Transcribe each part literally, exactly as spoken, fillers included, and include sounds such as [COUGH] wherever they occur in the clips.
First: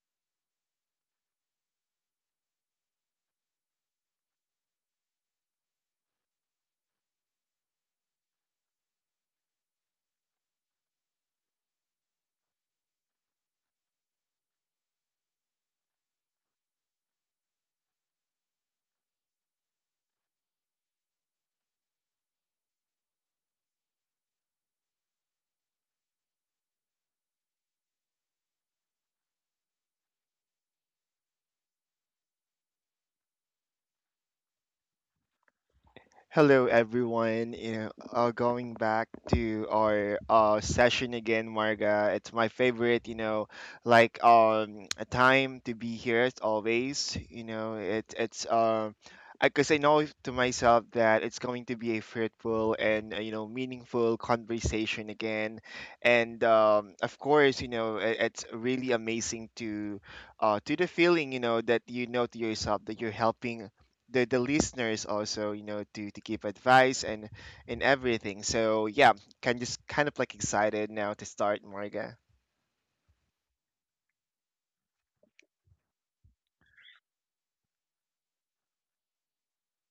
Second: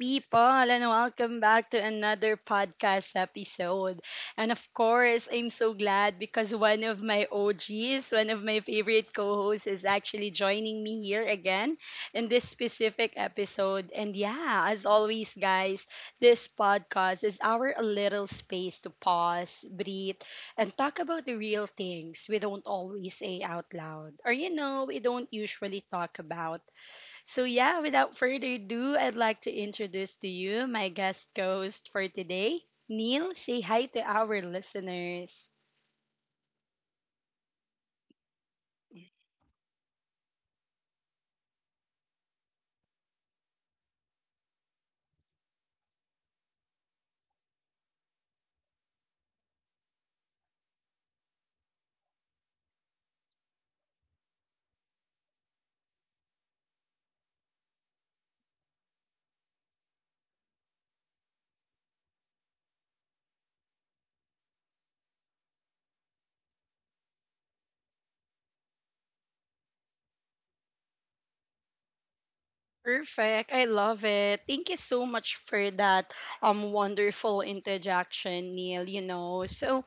people, and welcome back to another podcast episode. And of course, I'm so glad because one of my O Gs, one of my favorite co hosts, is actually joining me here again in this specific episode. And yeah, as always, guys, this podcast is our little space to pause, breathe, and talk about the real things we don't always say out loud or, you know, we don't usually talk about. So, yeah, without further ado, I'd like to introduce to you my guest host for today, Neil. Say hi to our listeners. Hello, everyone. You know, uh, going back to our uh, session again, Marga. It's my favorite. You know, like um, a time to be here as always. You know, it, it's um, because I know to myself that it's going to be a fruitful and uh, you know meaningful conversation again, and um, of course, you know, it, it's really amazing to uh, to the feeling, you know, that you know to yourself that you're helping the the listeners also, you know, to to give advice and and everything, so yeah, can just kind of like excited now to start, Marga. Perfect. I love it. Thank you so much for that um wonderful interjection, Neil, you know. So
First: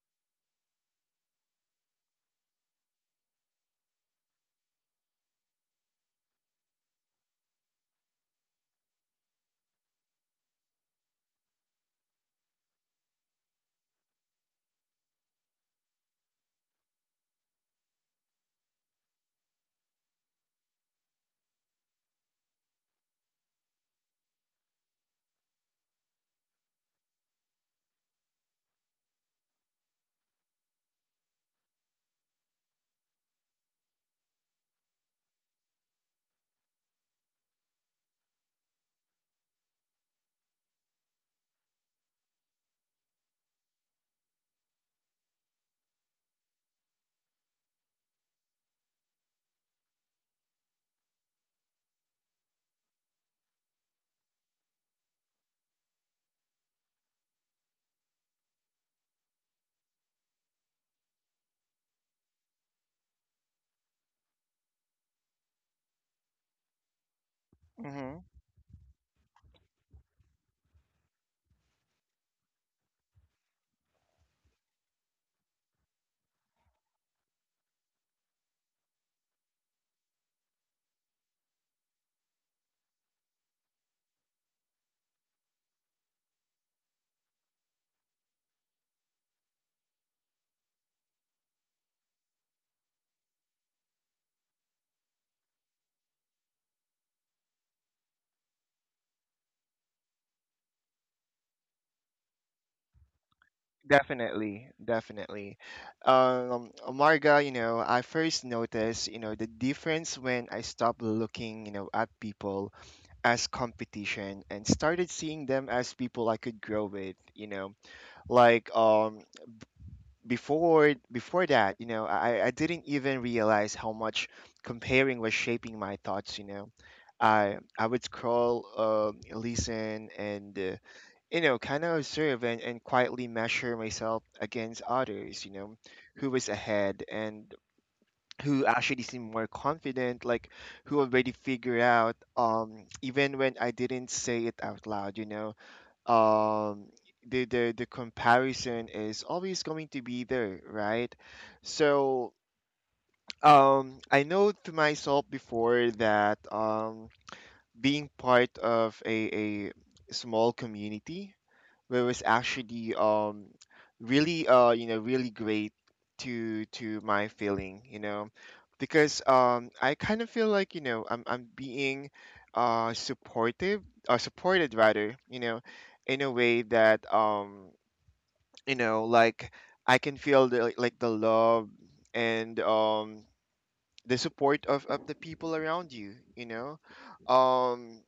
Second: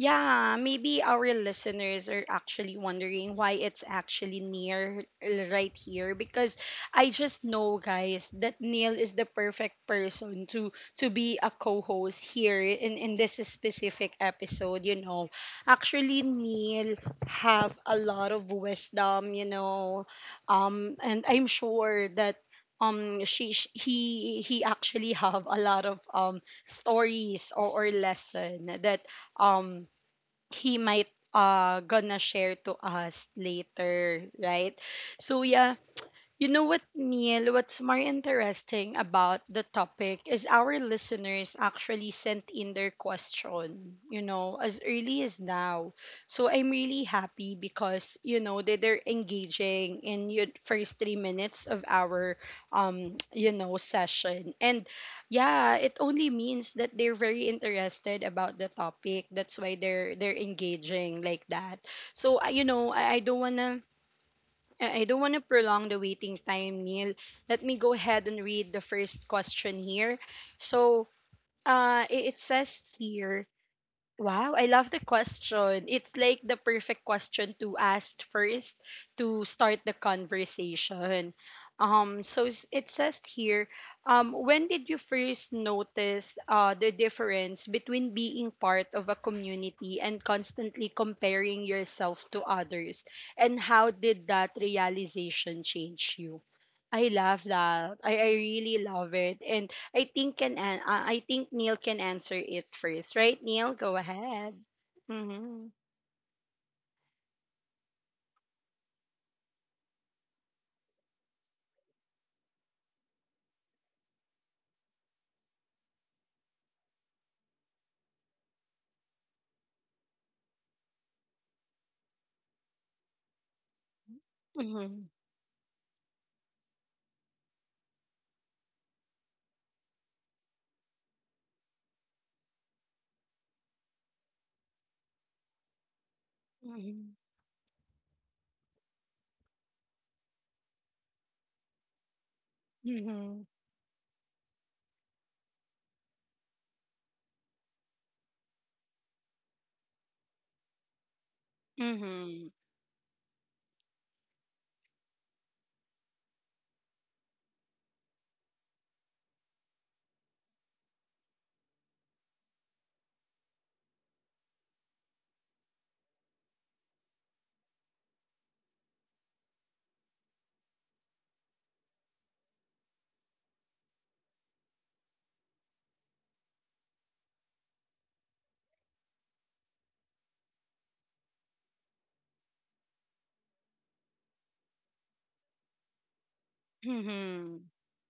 yeah, maybe our listeners are actually wondering why it's actually near uh, right here because I just know guys that Neil is the perfect person to to be a co-host here in in this specific episode, you know. Actually Neil have a lot of wisdom, you know. Um and I'm sure that um she, sh he he actually [LAUGHS] have a lot of um stories or, or lesson that um he might uh gonna share to us later, right? So yeah, you know what, Neil? What's more interesting about the topic is our listeners actually sent in their question, you know, as early as now. So I'm really happy because, you know, they, they're engaging in your first three minutes of our, um, you know, session. And yeah, it only means that they're very interested about the topic. That's why they're they're engaging like that. So, I- you know, I, I don't want to I I don't want to prolong the waiting time, Neil. Let me go Hmm. ahead and read the first question here. So, uh, i- it says here. Wow, I love the question. It's like the perfect question to ask first to start the conversation. Um, so s- it says here, um, when did you first notice uh, the difference between being part of a community and constantly comparing yourself to others? And how did that realization change you? I love that. I, I really love it. And I think can an- uh, I think Neil can answer it first, right? Neil, go ahead. Definitely, definitely. Mm-hmm. um Marga, you know, I first noticed, you know, the difference when I stopped looking, you know, at people as competition and started seeing them as people I could grow with, you know, like um before before that, you know, I, I didn't even realize how much Mhm. comparing was shaping my thoughts. You know, I I would scroll, um, listen, and uh, you know, kind of observe and and quietly measure myself against others. You know, who was ahead Mhm. and who actually seemed more confident, like who already figured out. Um, even Mhm. when I didn't say it out loud, you know, um the, the the comparison is always going to be there, right? So Mhm. um I know to myself before that um being part of a, a small community where was actually um really uh you know really great to to my feeling, you know, because um I kind of feel like, you know, I'm I'm being uh supportive, or supported rather, you know, in a way that um you know, like I can feel the, like like the love and um the support of, of the people around you, you know. Mhm. um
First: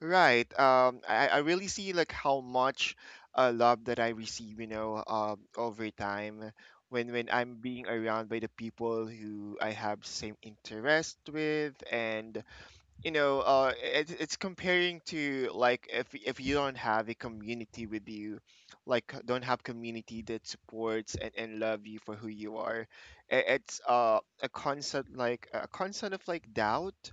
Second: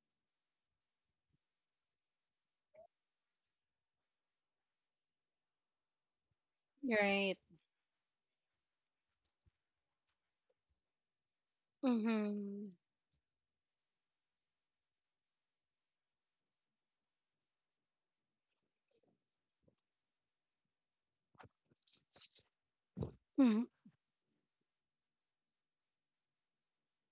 Right. Um, I, I really see like how much uh, love that I receive, you know, um, over time when when Right. I'm being around by the people who I have same interest with, and Mhm. you know, uh, it, it's comparing to, like, if if you don't have a community with you, like don't have community that supports and and love you for who you are, i- Mhm. it's uh, a constant, like a constant of like doubt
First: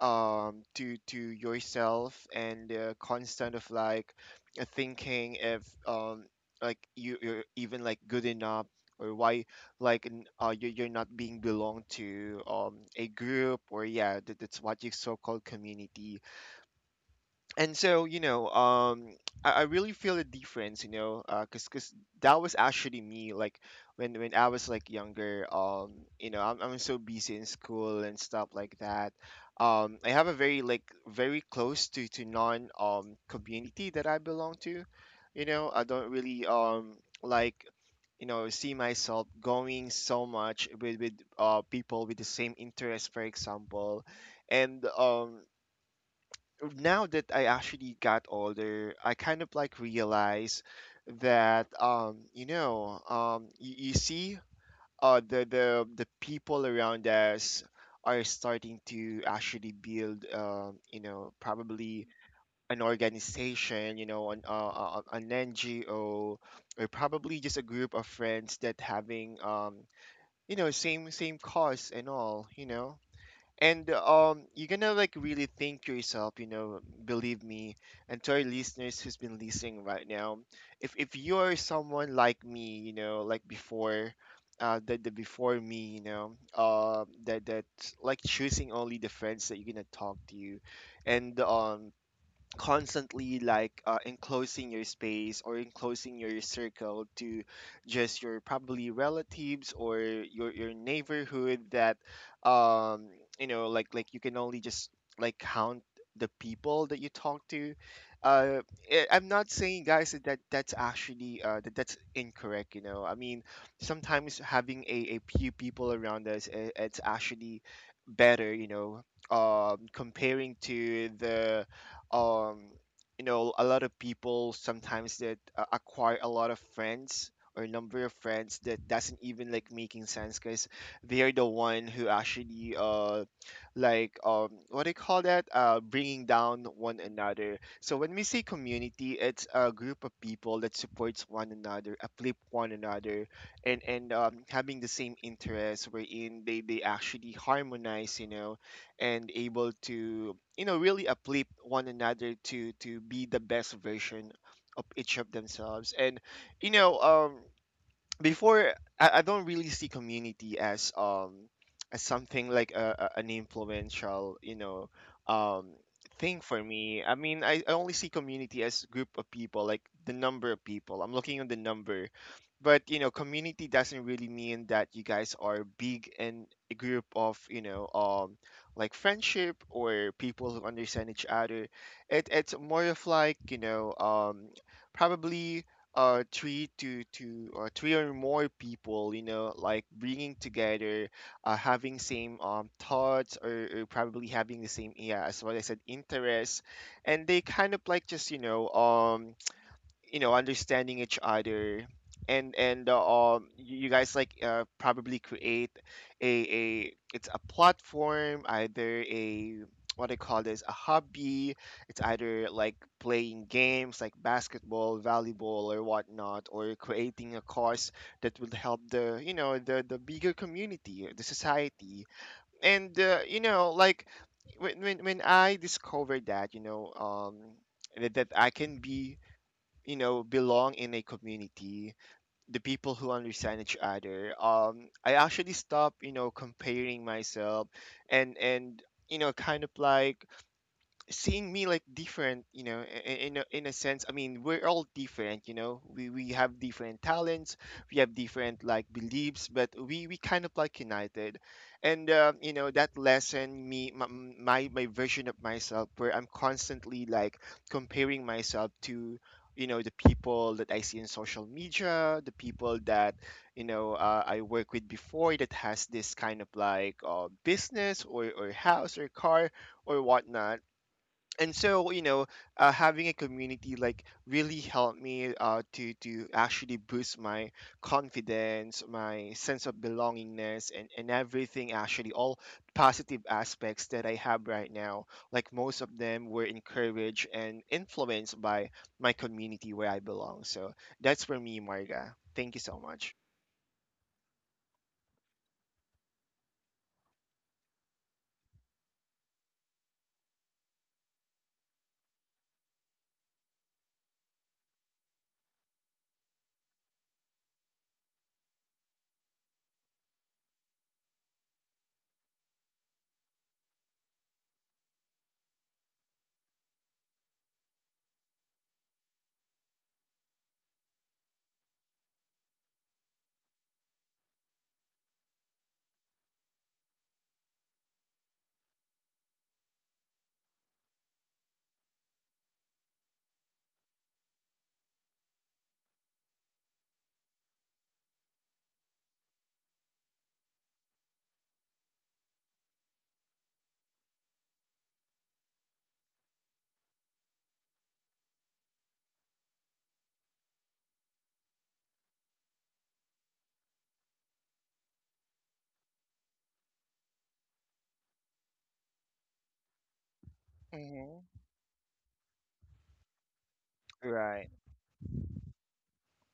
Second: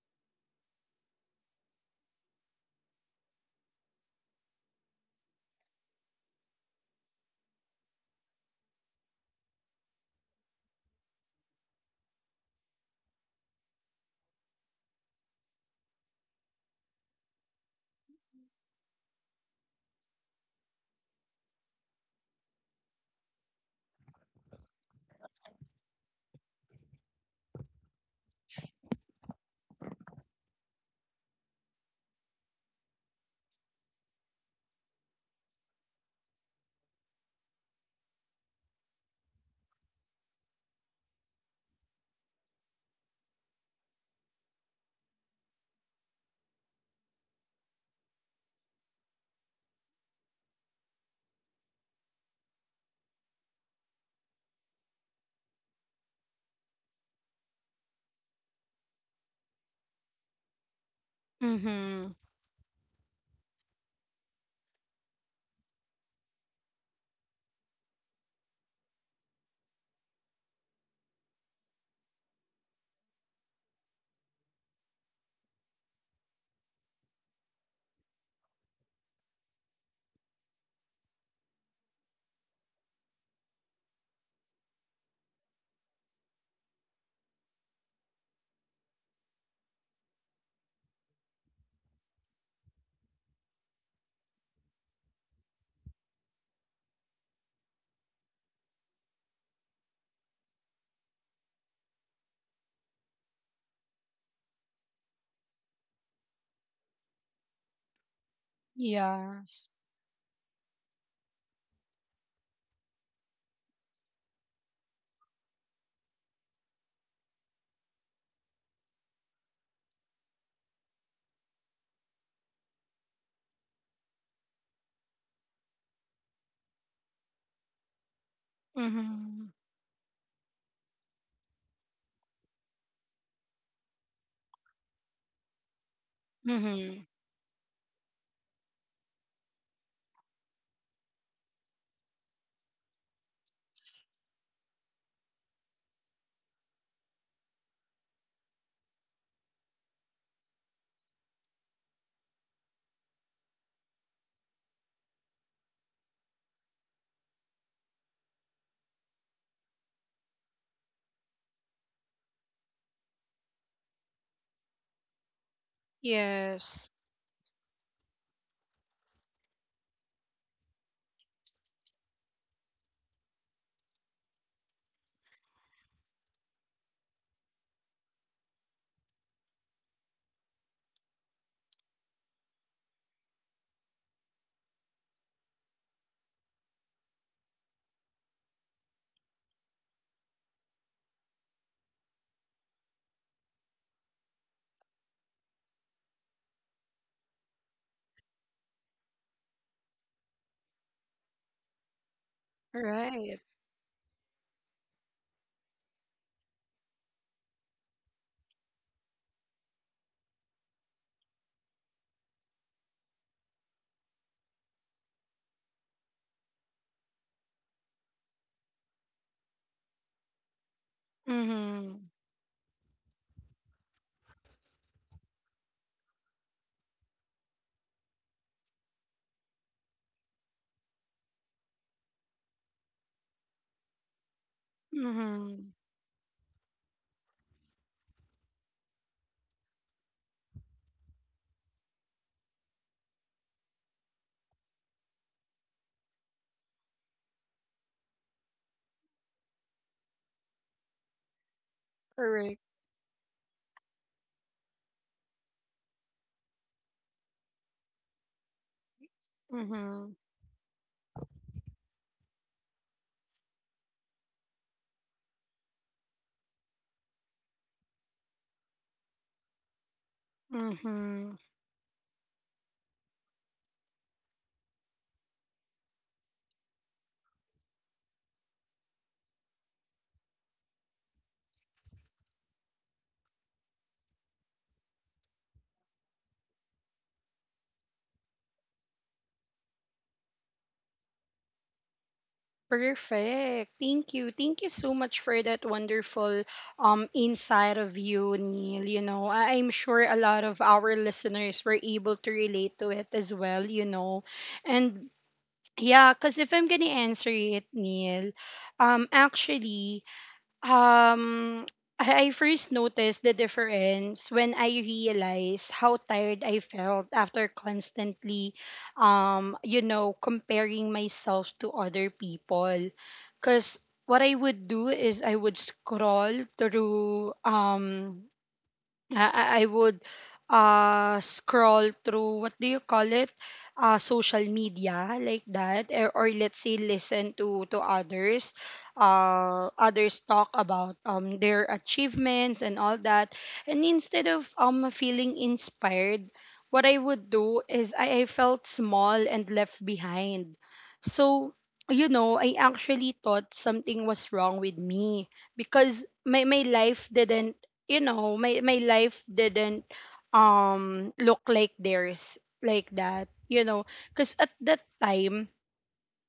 um to to yourself, and the constant of like uh, thinking if um like you you're even like good enough or why, like n- uh you, you're not being belong to um a group or, yeah, that, that's what you so-called community. And so, you know, um I, I really feel the difference, you know, uh cause, 'cause that was actually me, like, when when I was like younger. Um you know, I'm, I'm so busy in school and stuff like that. um I have a very, like, very close to to non um community that I belong to. You know, I don't really um like, you know, see myself going so much with with uh people with the same interest, for example. And um now that I actually got older, I kind of like realize that, um, you know, um, you, you see, uh, the the the people around us are starting to actually build, um, you know, Mhm. probably an organization, you know, an uh, uh, an N G O, or probably just a group of friends that having, um, you know, same same cause and all, you know. And um, you're gonna, like, really think yourself, you know, believe me, and to our listeners who's been listening right now, if if you're someone like me, you know, like before, uh, the, the before me, you know, uh, that that, like, choosing only the friends that you're gonna talk to, you, and um, constantly, like, uh, enclosing your space or enclosing your circle to just your probably relatives or your your neighborhood that, um you know, like like you can only just like count the people that you talk to. uh eh, I'm not Yes. saying, guys, that that's actually uh that that's incorrect, you know. I mean, sometimes having a, a few people around us, eh, it's actually better, you know, um comparing to the, um you know, a lot of people sometimes that uh, acquire a lot of friends or number of friends that doesn't even Mhm. like making sense, because they're the one who actually uh like um what do you call that, uh bringing down one Mhm. another. So when we say community, it's a group of people that supports one another, uplift one another, and and um, having the same interests, wherein they they actually harmonize, you know, and able to, you know, really uplift one another to to be the best version of each of themselves. And you know, um before, I, I don't really see community as um as something like a, a, an influential, you know, um thing for Yes. me. I mean, I, I only see community as group of people, like the number of people I'm looking at, the number. But, you know, community doesn't really mean that you guys are big and a group of, you know, um like friendship or people who understand each other. It, it's more of like, you know, um probably uh three to to or three or more people, you know, like bringing together, uh having same um thoughts, or or probably having the same, yeah, as what I said, interests, and they kind of like just, you know, um you know, understanding each other. And and uh, Right. um you you guys, like, uh, probably create a a it's a platform, either a what I call this, a hobby. It's either like playing games, like basketball, volleyball, or whatnot, or creating a cause that will help, the you know, the the bigger community, the society. Mhm. And uh, you know, like, when, when when I discovered, that you know, um that, that I can be, you know, belong in a community, the people who understand each other, um I actually Mhm. stopped, you know, comparing myself, and and you know, kind of like seeing me like different, you know. I- i- in a, in a sense, I mean, we're all different, you know, we we have different talents, we have different like beliefs, but we we kind of like united. And uh, you Correct. know, that lesson me, my, my my version of myself where I'm constantly like comparing myself to, you know, the Mhm. people that I see in social media, the people that, you know, uh, I work with before, that has this kind of like, uh, business or, or house or car or whatnot. Mhm. And so, you know, uh, having a community like really helped me, uh, to to actually boost my confidence, my sense of belongingness, and, and, everything, actually, all positive aspects that I have right now, like most of them were encouraged and influenced by my community where I belong. So that's for me, Marga, thank you so much. Perfect. Thank you. Thank you so much for that wonderful um insight of you, Neil. You know, I- I'm sure a lot of our listeners were able to relate to it as well, you know. And yeah, because if I'm gonna answer it, Neil, um actually um, I I first noticed the difference when I realized how tired I felt after constantly, um, you know, comparing myself to other people. Because what I would do is I would scroll through um, I, I I would uh scroll through what do you call it, uh social media like that, or, or let's say listen to to others uh others talk about um their achievements and all that, and instead of um feeling inspired, what I would do is I, I felt small and left behind. So you know, I actually thought something was wrong with me because my my life didn't you know my my life didn't um Mhm. look like theirs like that, you know. Because Right. at that time,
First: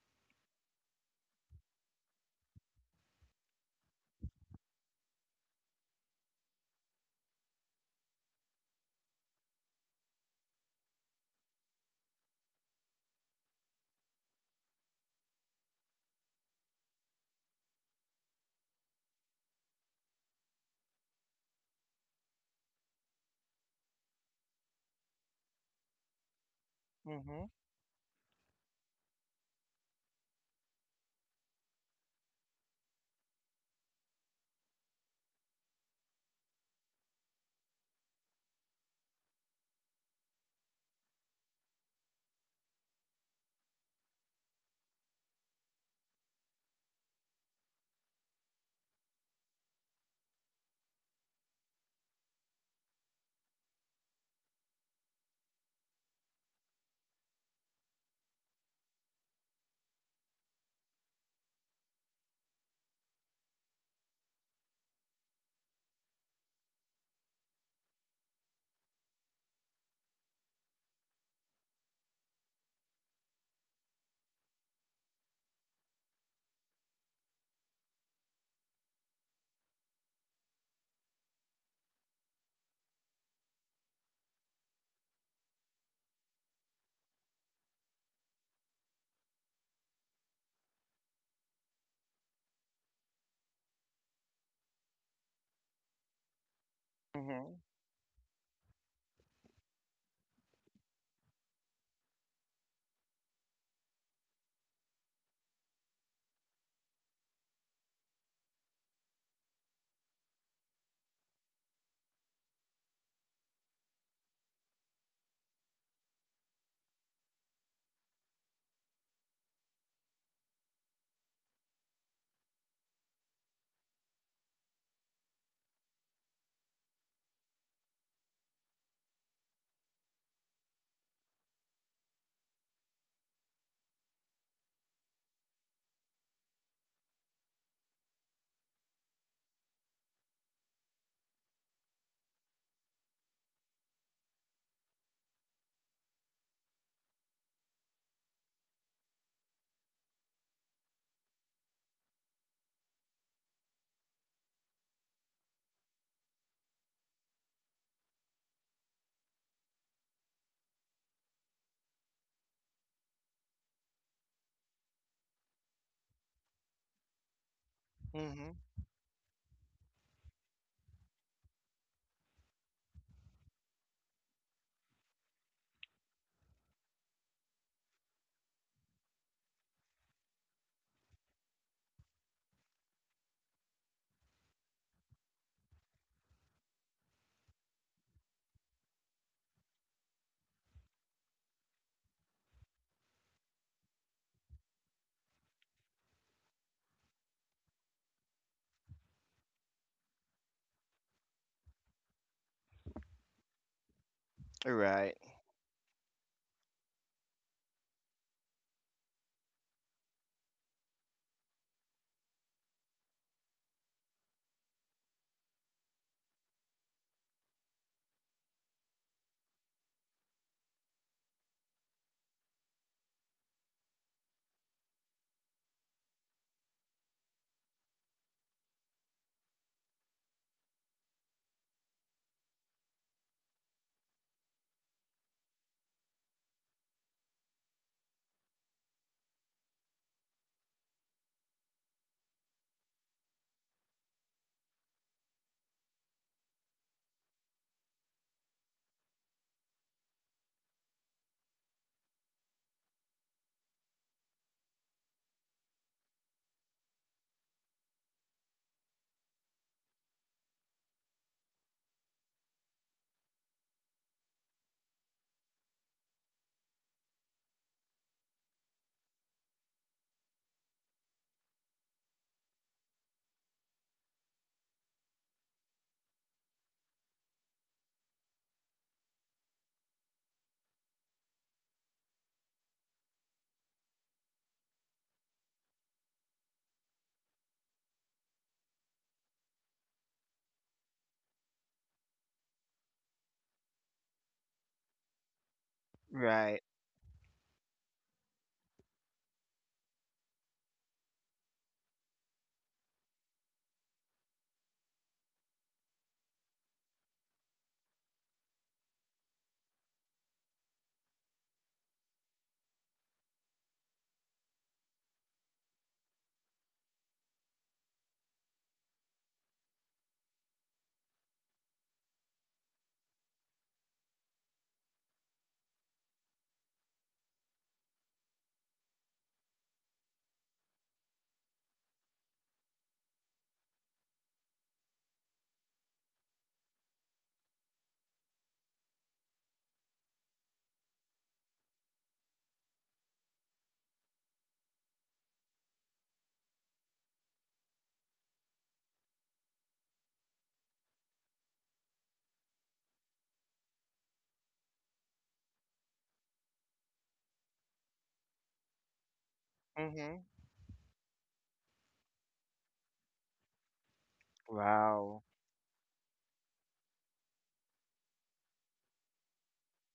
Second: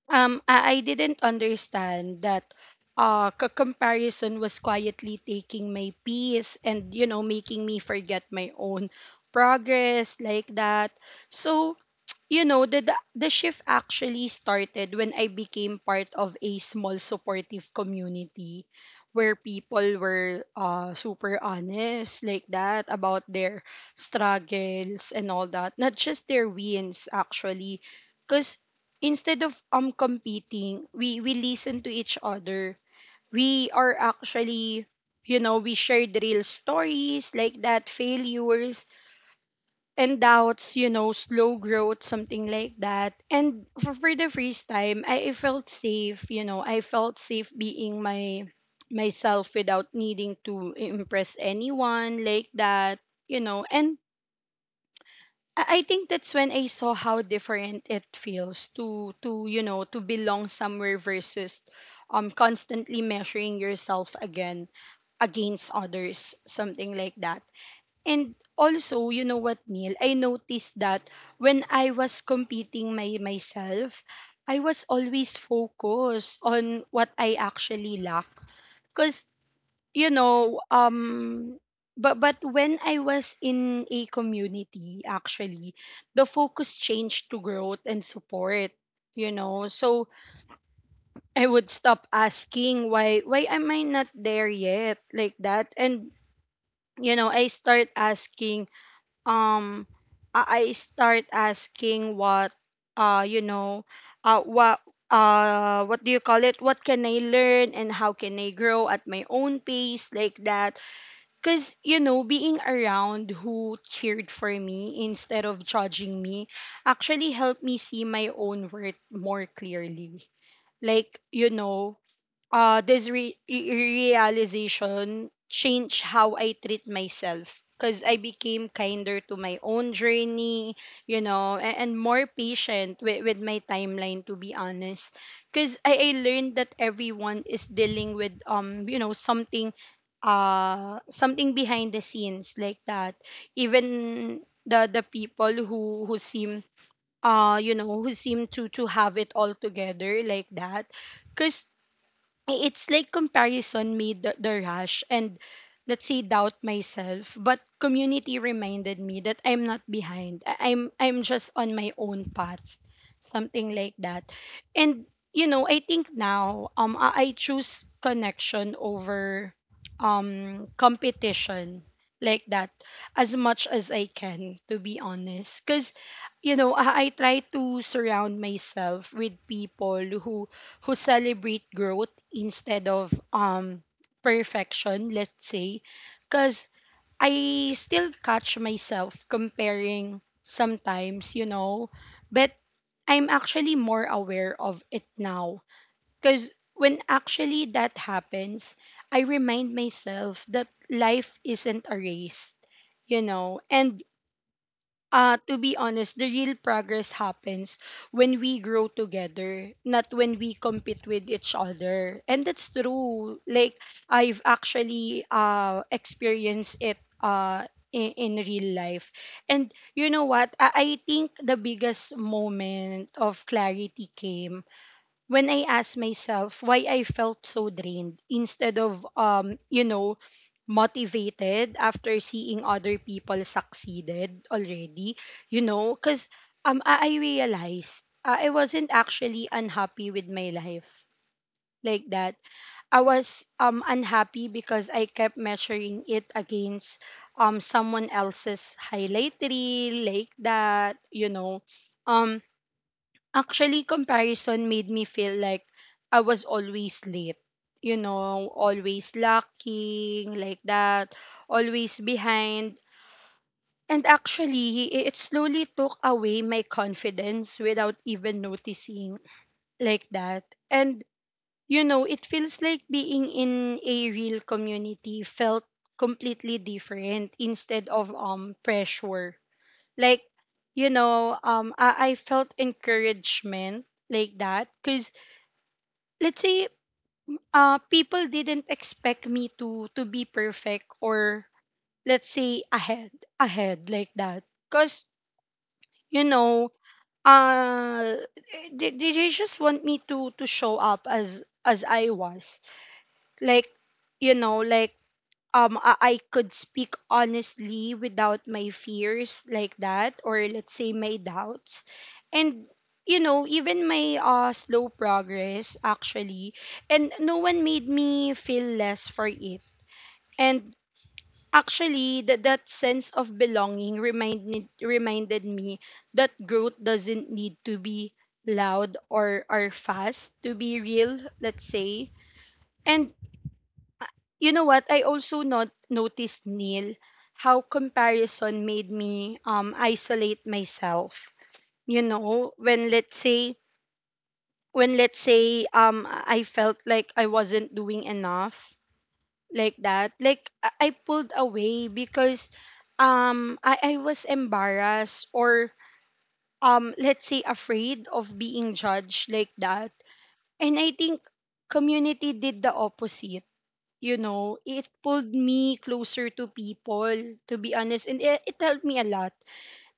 um I, I didn't understand that uh c- comparison was quietly taking my peace and you know making me forget my own progress like that. So you know, the, the the shift actually started when I became part of a small supportive community where people were uh super honest like that about their struggles and all that, not just their wins Mhm. actually. Cause instead of um competing, we we listen to each other. We are actually, you know, we shared real stories like that, failures and doubts, you know, slow growth, something like that. And for, for the first time, I, I felt safe, you know, I felt safe being my myself without needing to impress anyone like that, you know. And I I think that's when I saw how different it feels to to you know to belong somewhere versus um constantly measuring yourself again against others, something like that. And also, you know what, Neil, I noticed that when I was competing my myself, I was always focused on what I actually lack, because you know um but but when I was in a community actually, the focus changed to growth and support, you know. So I would stop asking why why am I not there yet like that, and you know I Mhm. start asking um i I start asking what uh you know uh what uh what do you call it, what can I learn and how can I grow at my own pace like that. Because, you know, being around who cheered for me instead of judging me actually helped me see my own worth more clearly. Like, you know, uh, this re- re- realization changed how I treat myself because I became kinder to my own journey, you know, and, and more patient with, with my timeline, to be honest. Because I, I learned that everyone is dealing with, um, you know, something uh something behind the scenes like that, even the the people who who seem uh you know who seem to to have it all together like that. Because it's like comparison made the, the rush and let's say doubt myself, but community reminded me that I'm not behind. I- i'm I'm just on my own path, something like that. And you know, I think now um i, I choose Mhm. connection over um competition like that as much as I can, to be honest. Because you know, I, I try to surround myself with people who who celebrate growth instead of um perfection, let's say, cuz I still catch myself comparing sometimes, you know, but I'm actually more aware of it now, cuz when actually that happens, I remind myself that life isn't a race, you know, and Right. uh, to be honest, the real progress happens when we grow together, not when we compete with each other. And that's true. Like I've actually uh experienced it uh in, in real life. And you know what? I, I think the biggest moment of clarity came when I asked myself why I felt so drained instead of um you know motivated after seeing other people succeeded already. You know cuz um I, I realized uh, I wasn't actually unhappy with my life like that, I was um unhappy because I kept measuring it against um someone else's highlight reel like that, you know. um Actually, comparison made me feel like I was always late. You know, always lacking, like that, always behind. And actually, i- it slowly took away my confidence without even noticing, like that. And, you know, it feels like being in a real community felt completely different instead of um pressure. Like, you know, um, I, I felt encouragement like that because let's say uh people didn't expect me to to be perfect or let's say ahead ahead like that. Because you Right. know uh they, they they just want me to to show up as as I was, like you know like um I, I could speak honestly without my fears like that or let's say my doubts. And you know even my uh slow progress actually, and no one made me feel less for it. And actually that that sense of belonging reminded reminded me that growth doesn't need to be loud or or fast to be real, let's say. And ah, you know what I also not noticed, Neil, how comparison made me um isolate myself. You know, when let's say when let's say um I felt like I wasn't doing enough like that, like i I pulled away because um i I was embarrassed or um let's say afraid of being judged like that. Mhm. And I think community did the opposite. You know, it Wow. pulled me closer to people, to be honest. And it, it helped me a lot.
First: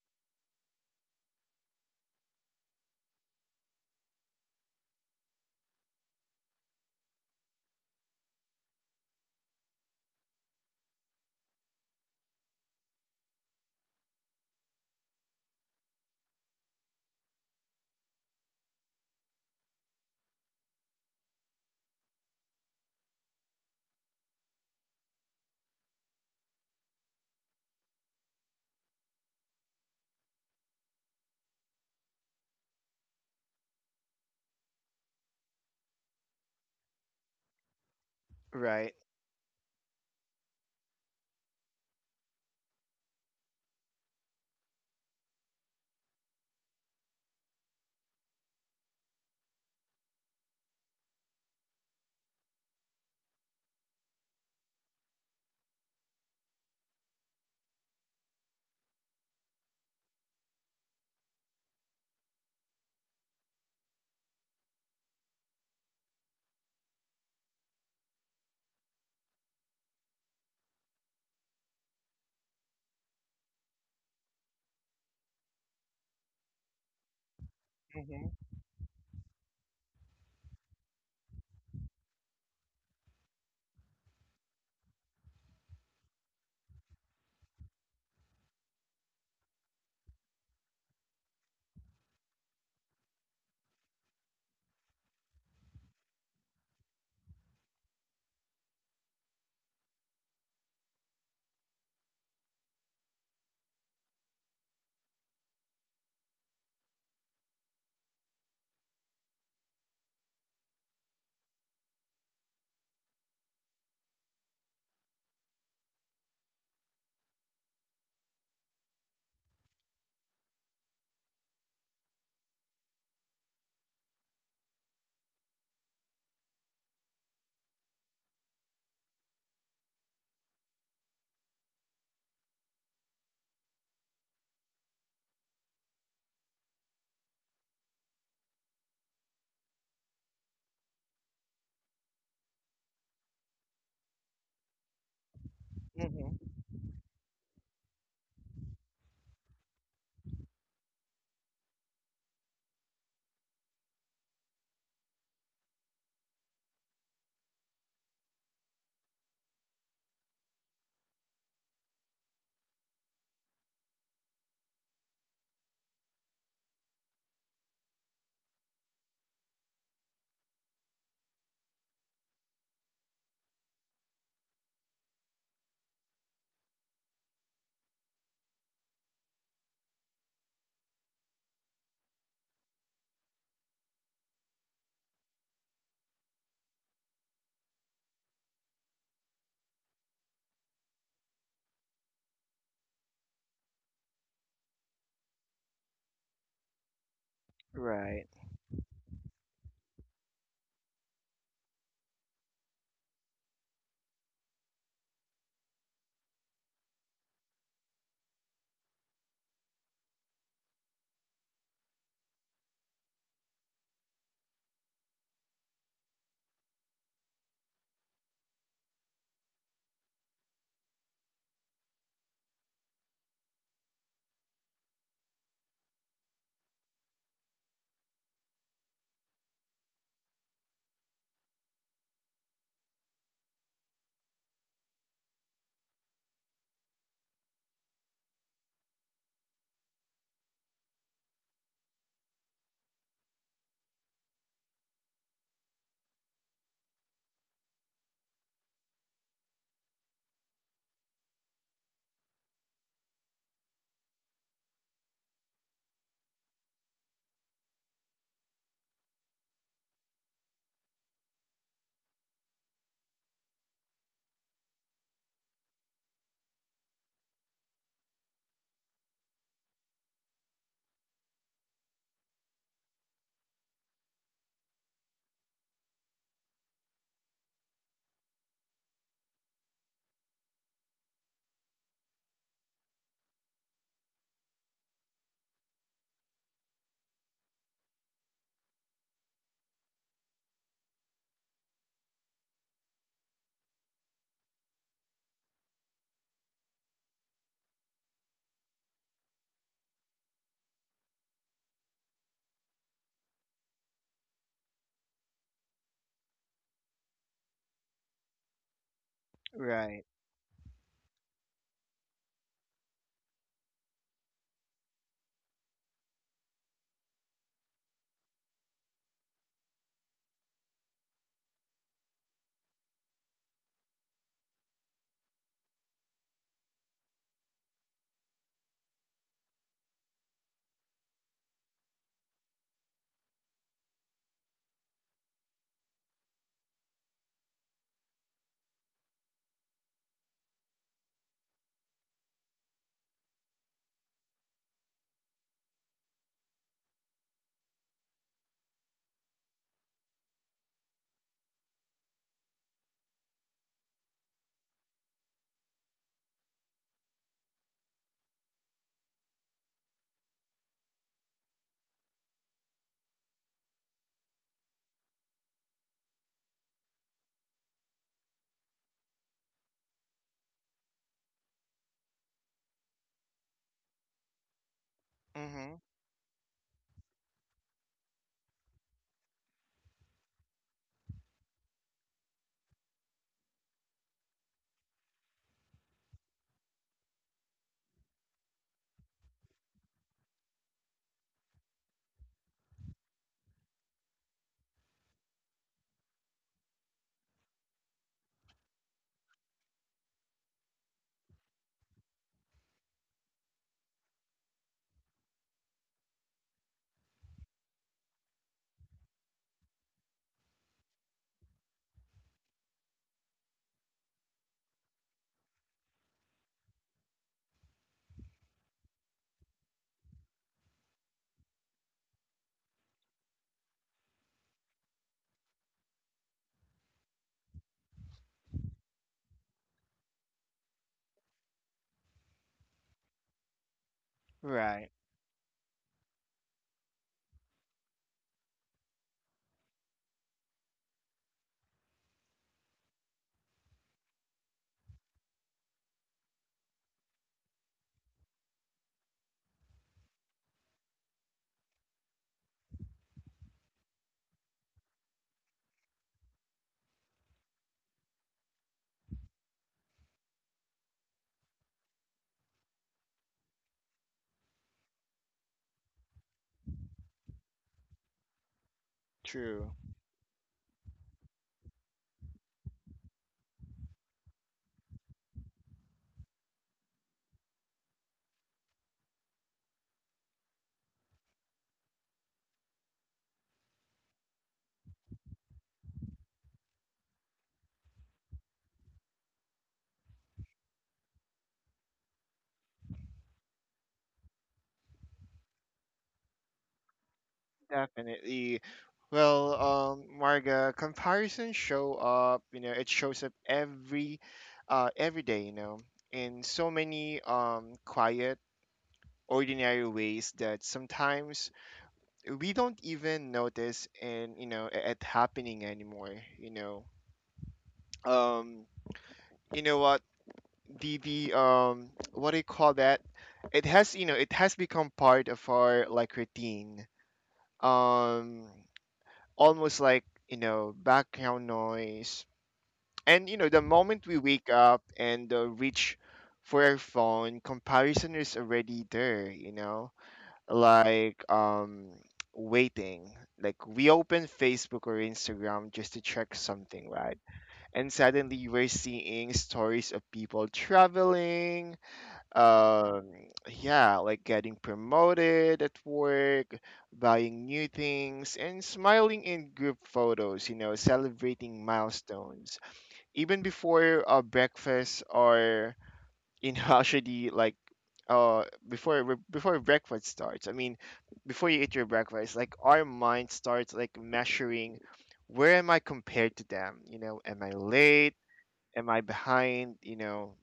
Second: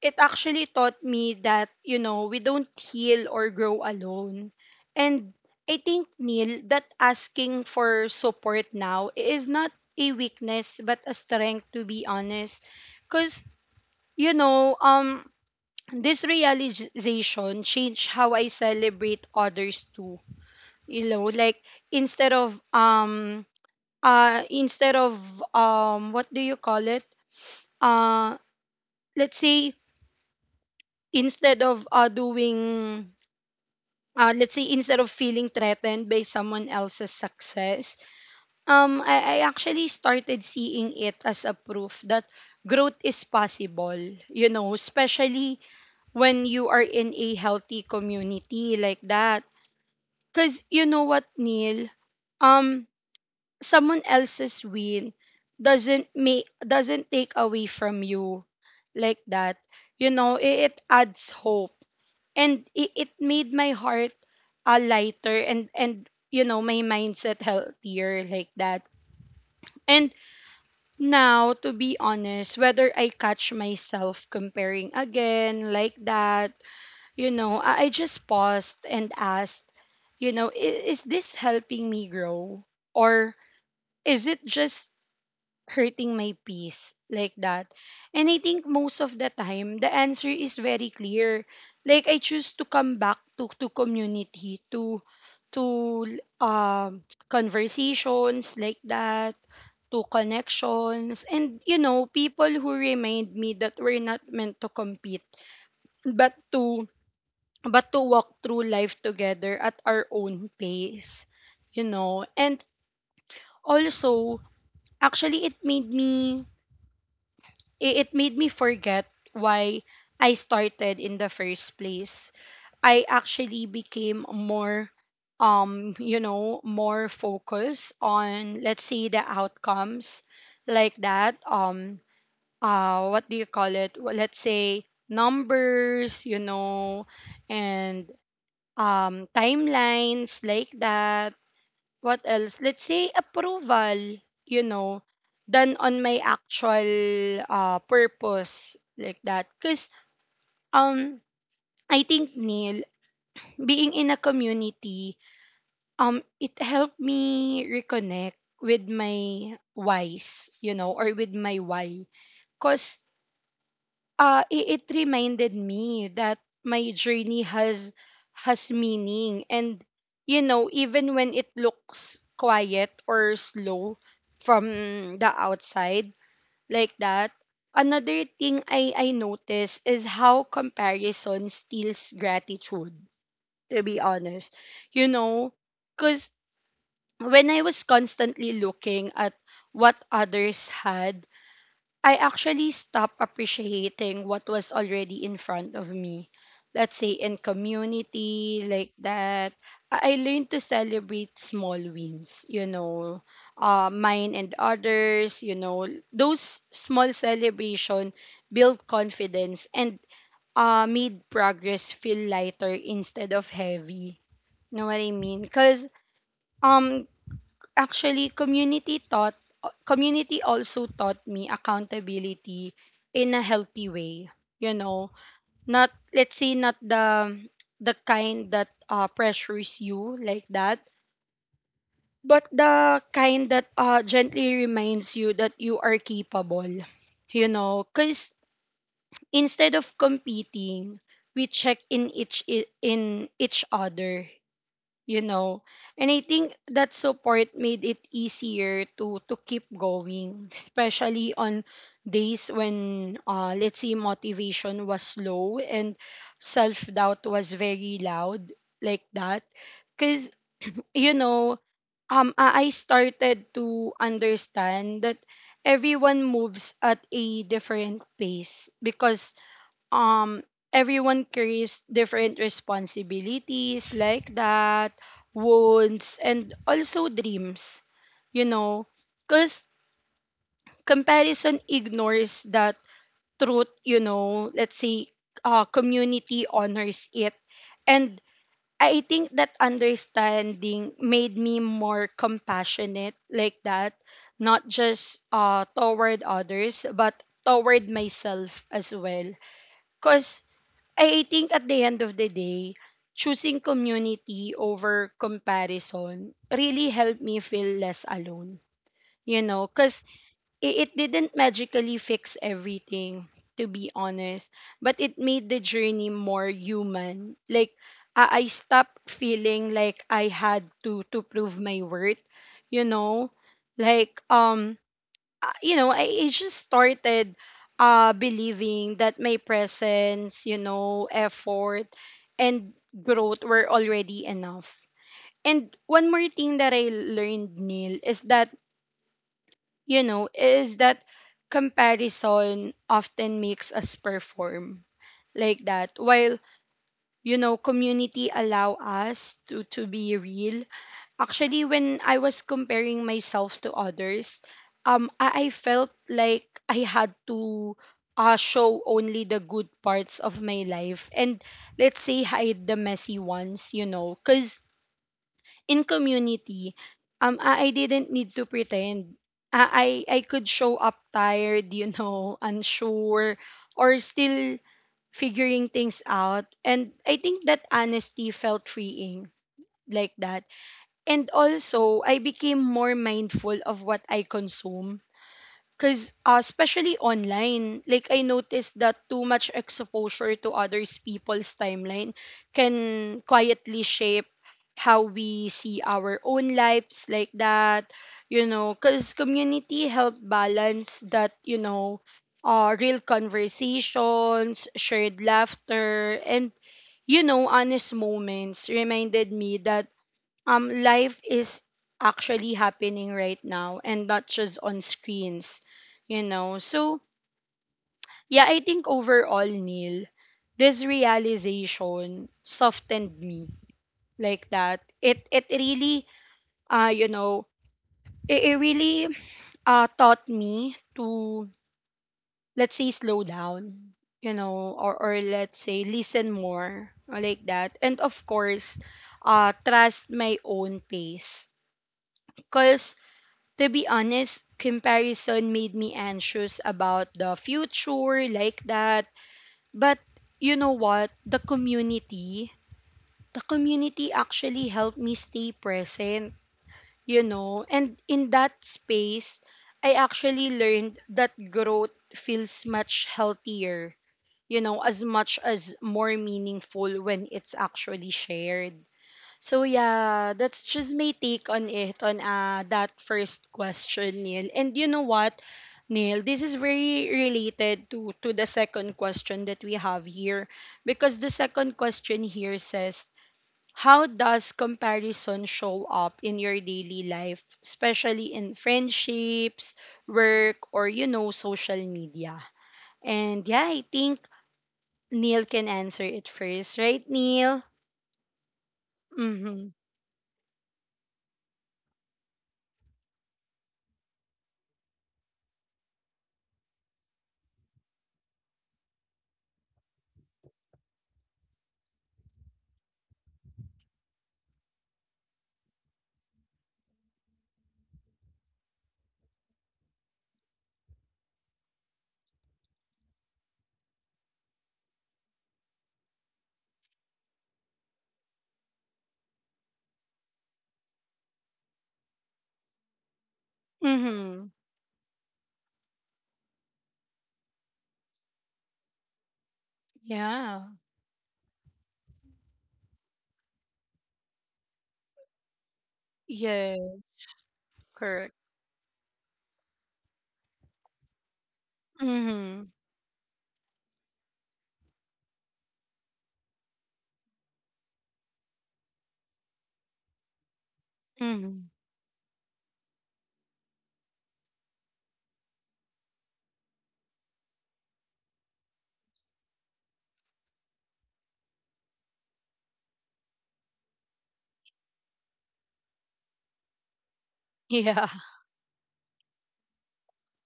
It actually taught me that, you know, we don't heal or grow alone. And I think, Neil, that asking for support now is not a weakness, but a strength, to be honest. Because, you know, um, this realization changed how I celebrate others too. You know, like instead of um uh instead of um what do you call it uh let's say instead of uh doing uh let's say instead of feeling threatened by someone else's success, Right. um I, I actually started seeing it as a proof that growth is possible, you know, especially when you are in a healthy community like that. Cuz you know what, Neil, um someone else's win doesn't make doesn't take away from you like that. You know, it, it adds hope, and it, it made my heart uh, lighter, and and you know, my mindset healthier like that. And now, to be honest, whether I catch myself comparing again like that, you know, i, I just paused and asked, you know, is, is this helping me grow or is it just hurting my peace like that? And I think most of the time the answer is very clear. Like, I choose to come back to to community, to to um conversations like that, to connections, and you know, people who remind me that we're not meant to compete, but to but to walk through life together at our own pace, you know. And also, actually it made me i- it made me forget why I started in the first place. I actually became more, um you know, more focused on, let's say, the outcomes like that. Um uh what do you call it Well, let's say numbers, you know, and um timelines like that. What else? Let's say approval, you know, than on my Hmm. actual uh, purpose like that. Because, um, I think, Neil, being in a community, um, it helped me reconnect with my whys, you know, or with my why. Because uh, it, it reminded me that my journey has has meaning, and you know, even when it looks quiet or slow from the outside like that. Another thing i i notice is how comparison steals gratitude, to be honest. You know, because when I was constantly looking at what others had, I actually stopped appreciating what was already in front of me. Let's say in Right. community, like that. I I learned to celebrate small wins, you know, uh, mine and others, you know. Those small celebration build confidence, and uh, made progress feel lighter instead of heavy. Know what I mean? Because, um, actually community taught community also taught me accountability in a healthy way, you know. Not, let's say, not the the kind that uh, pressures you like that, but the kind that uh, gently reminds you that you are capable, you know. Because instead of competing, we check in each in each other, you know. And I think that support made it easier to to keep going, especially on days when, uh let's say, motivation was low and self doubt was very loud like that. Cuz you know, um i I started to understand that everyone moves at a different pace, because, um everyone carries different responsibilities like that, wounds, and also dreams, you know. Because comparison ignores that truth, you know. Let's say, uh, community honors it. And I think that understanding made me more compassionate like that, not just uh, toward others but toward myself as well. Because I think at the end of the day, choosing community over comparison really helped me feel less alone. You know, because Right. it, it didn't magically fix everything, to be honest, but it made the journey more human. Like, I, I stopped feeling like I had to, to prove my worth, you know? Like, um, uh, you know, I, I just started uh, believing that my presence, you know, effort, and growth were already enough. And one more thing that I learned, Neil, is that, you know, is that comparison often makes us perform like that, while, you know, community allow us to, to be real. Actually, when I was comparing myself to others, um, I, I felt like I had to uh, show only the good parts of my life, and let's say hide the messy ones, you know. Because in community, um, I, I didn't need to pretend. I, I I could show up tired, you know, [LAUGHS] unsure, or still figuring Hmm. things out. And I think that honesty felt freeing like that. And also, I became more mindful of what I consume. Because, uh, especially online, like, I noticed that too much exposure to others' people's timeline can quietly shape how we see our own lives like that, you know. Because community helped balance that, you know. Uh, real conversations, shared laughter, and, you know, honest moments reminded me that um life is actually happening right now and not just on screens, you know. So yeah, I think overall, Neil, this realization softened me like that. It it really, uh you know it, it really uh taught me to, let's say, slow down, you know. Right. or or let's say, listen more, or like that. And of course, uh trust my own pace. Because, to be honest, comparison made me anxious about the future like that. But you know what? The community, the community actually helped me stay present, you know? And in that space, I actually learned that growth feels much healthier, you know, as much as more meaningful, when it's actually shared. So True. yeah, that's just my take on it, on uh that first question, Neil. And you know what, Neil, this is very related to, to the second question that we have here, because the second question here says, how does comparison show up in your daily life, especially in friendships, work, or you know, social media? And yeah, I think Neil can answer it first, right, Neil? Definitely. Well, Mm-hmm. um, Marga, comparisons show up, you know, it shows up every uh every day, you know, in so many um quiet, ordinary ways that sometimes we don't even notice and, you know, it, it happening anymore, you know. Um, you know what? The the um What do you call that? It has, you know, it has become part of our, like, routine. Um, Almost like, you know, background noise. And you know, the moment we Mm-hmm. wake up and uh, reach for our phone, comparison is already there. You know, Yeah. like, um waiting. Like we open Facebook or Instagram just to check Yeah, something, right? And correct. suddenly we're seeing stories of people traveling, Mm-hmm. um yeah, like getting promoted at work, buying new things, and smiling in group photos, you know, celebrating Mm-hmm. milestones, even before, uh, breakfast, or in [LAUGHS] know, actually, like, uh before re- before breakfast starts. I mean, before you eat your breakfast, like our mind starts like measuring, where am I compared to them? You know, am I [LAUGHS] Yeah. late? Am I behind? You know.